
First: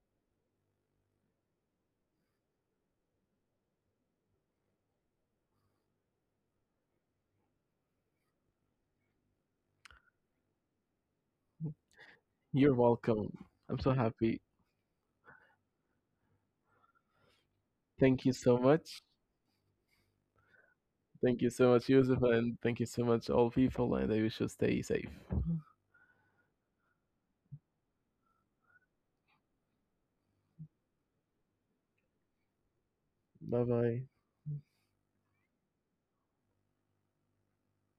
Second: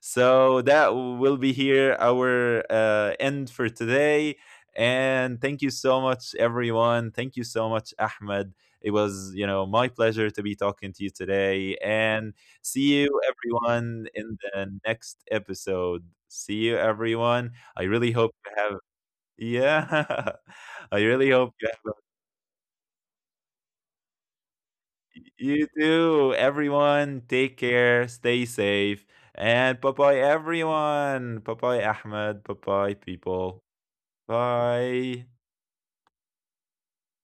A: So that will be here our end for today. And thank you so much, everyone. Thank you so much, Ahmed. It was, you know, my pleasure to be talking to you today. And
B: You're
A: see you,
B: welcome. I'm so
A: everyone, in
B: happy.
A: the next episode. See you, everyone. I really
B: Thank
A: hope
B: you
A: you
B: so
A: have.
B: much.
A: Yeah. I really
B: Thank you
A: hope you
B: so
A: have
B: much,
A: a
B: Yusuf, and thank you so much, all people, and I wish you stay safe.
A: y you too. Everyone, take care, stay safe, and bye-bye, everyone. Bye-bye, Ahmed. Bye-bye, people.
B: Bye bye.
A: Bye.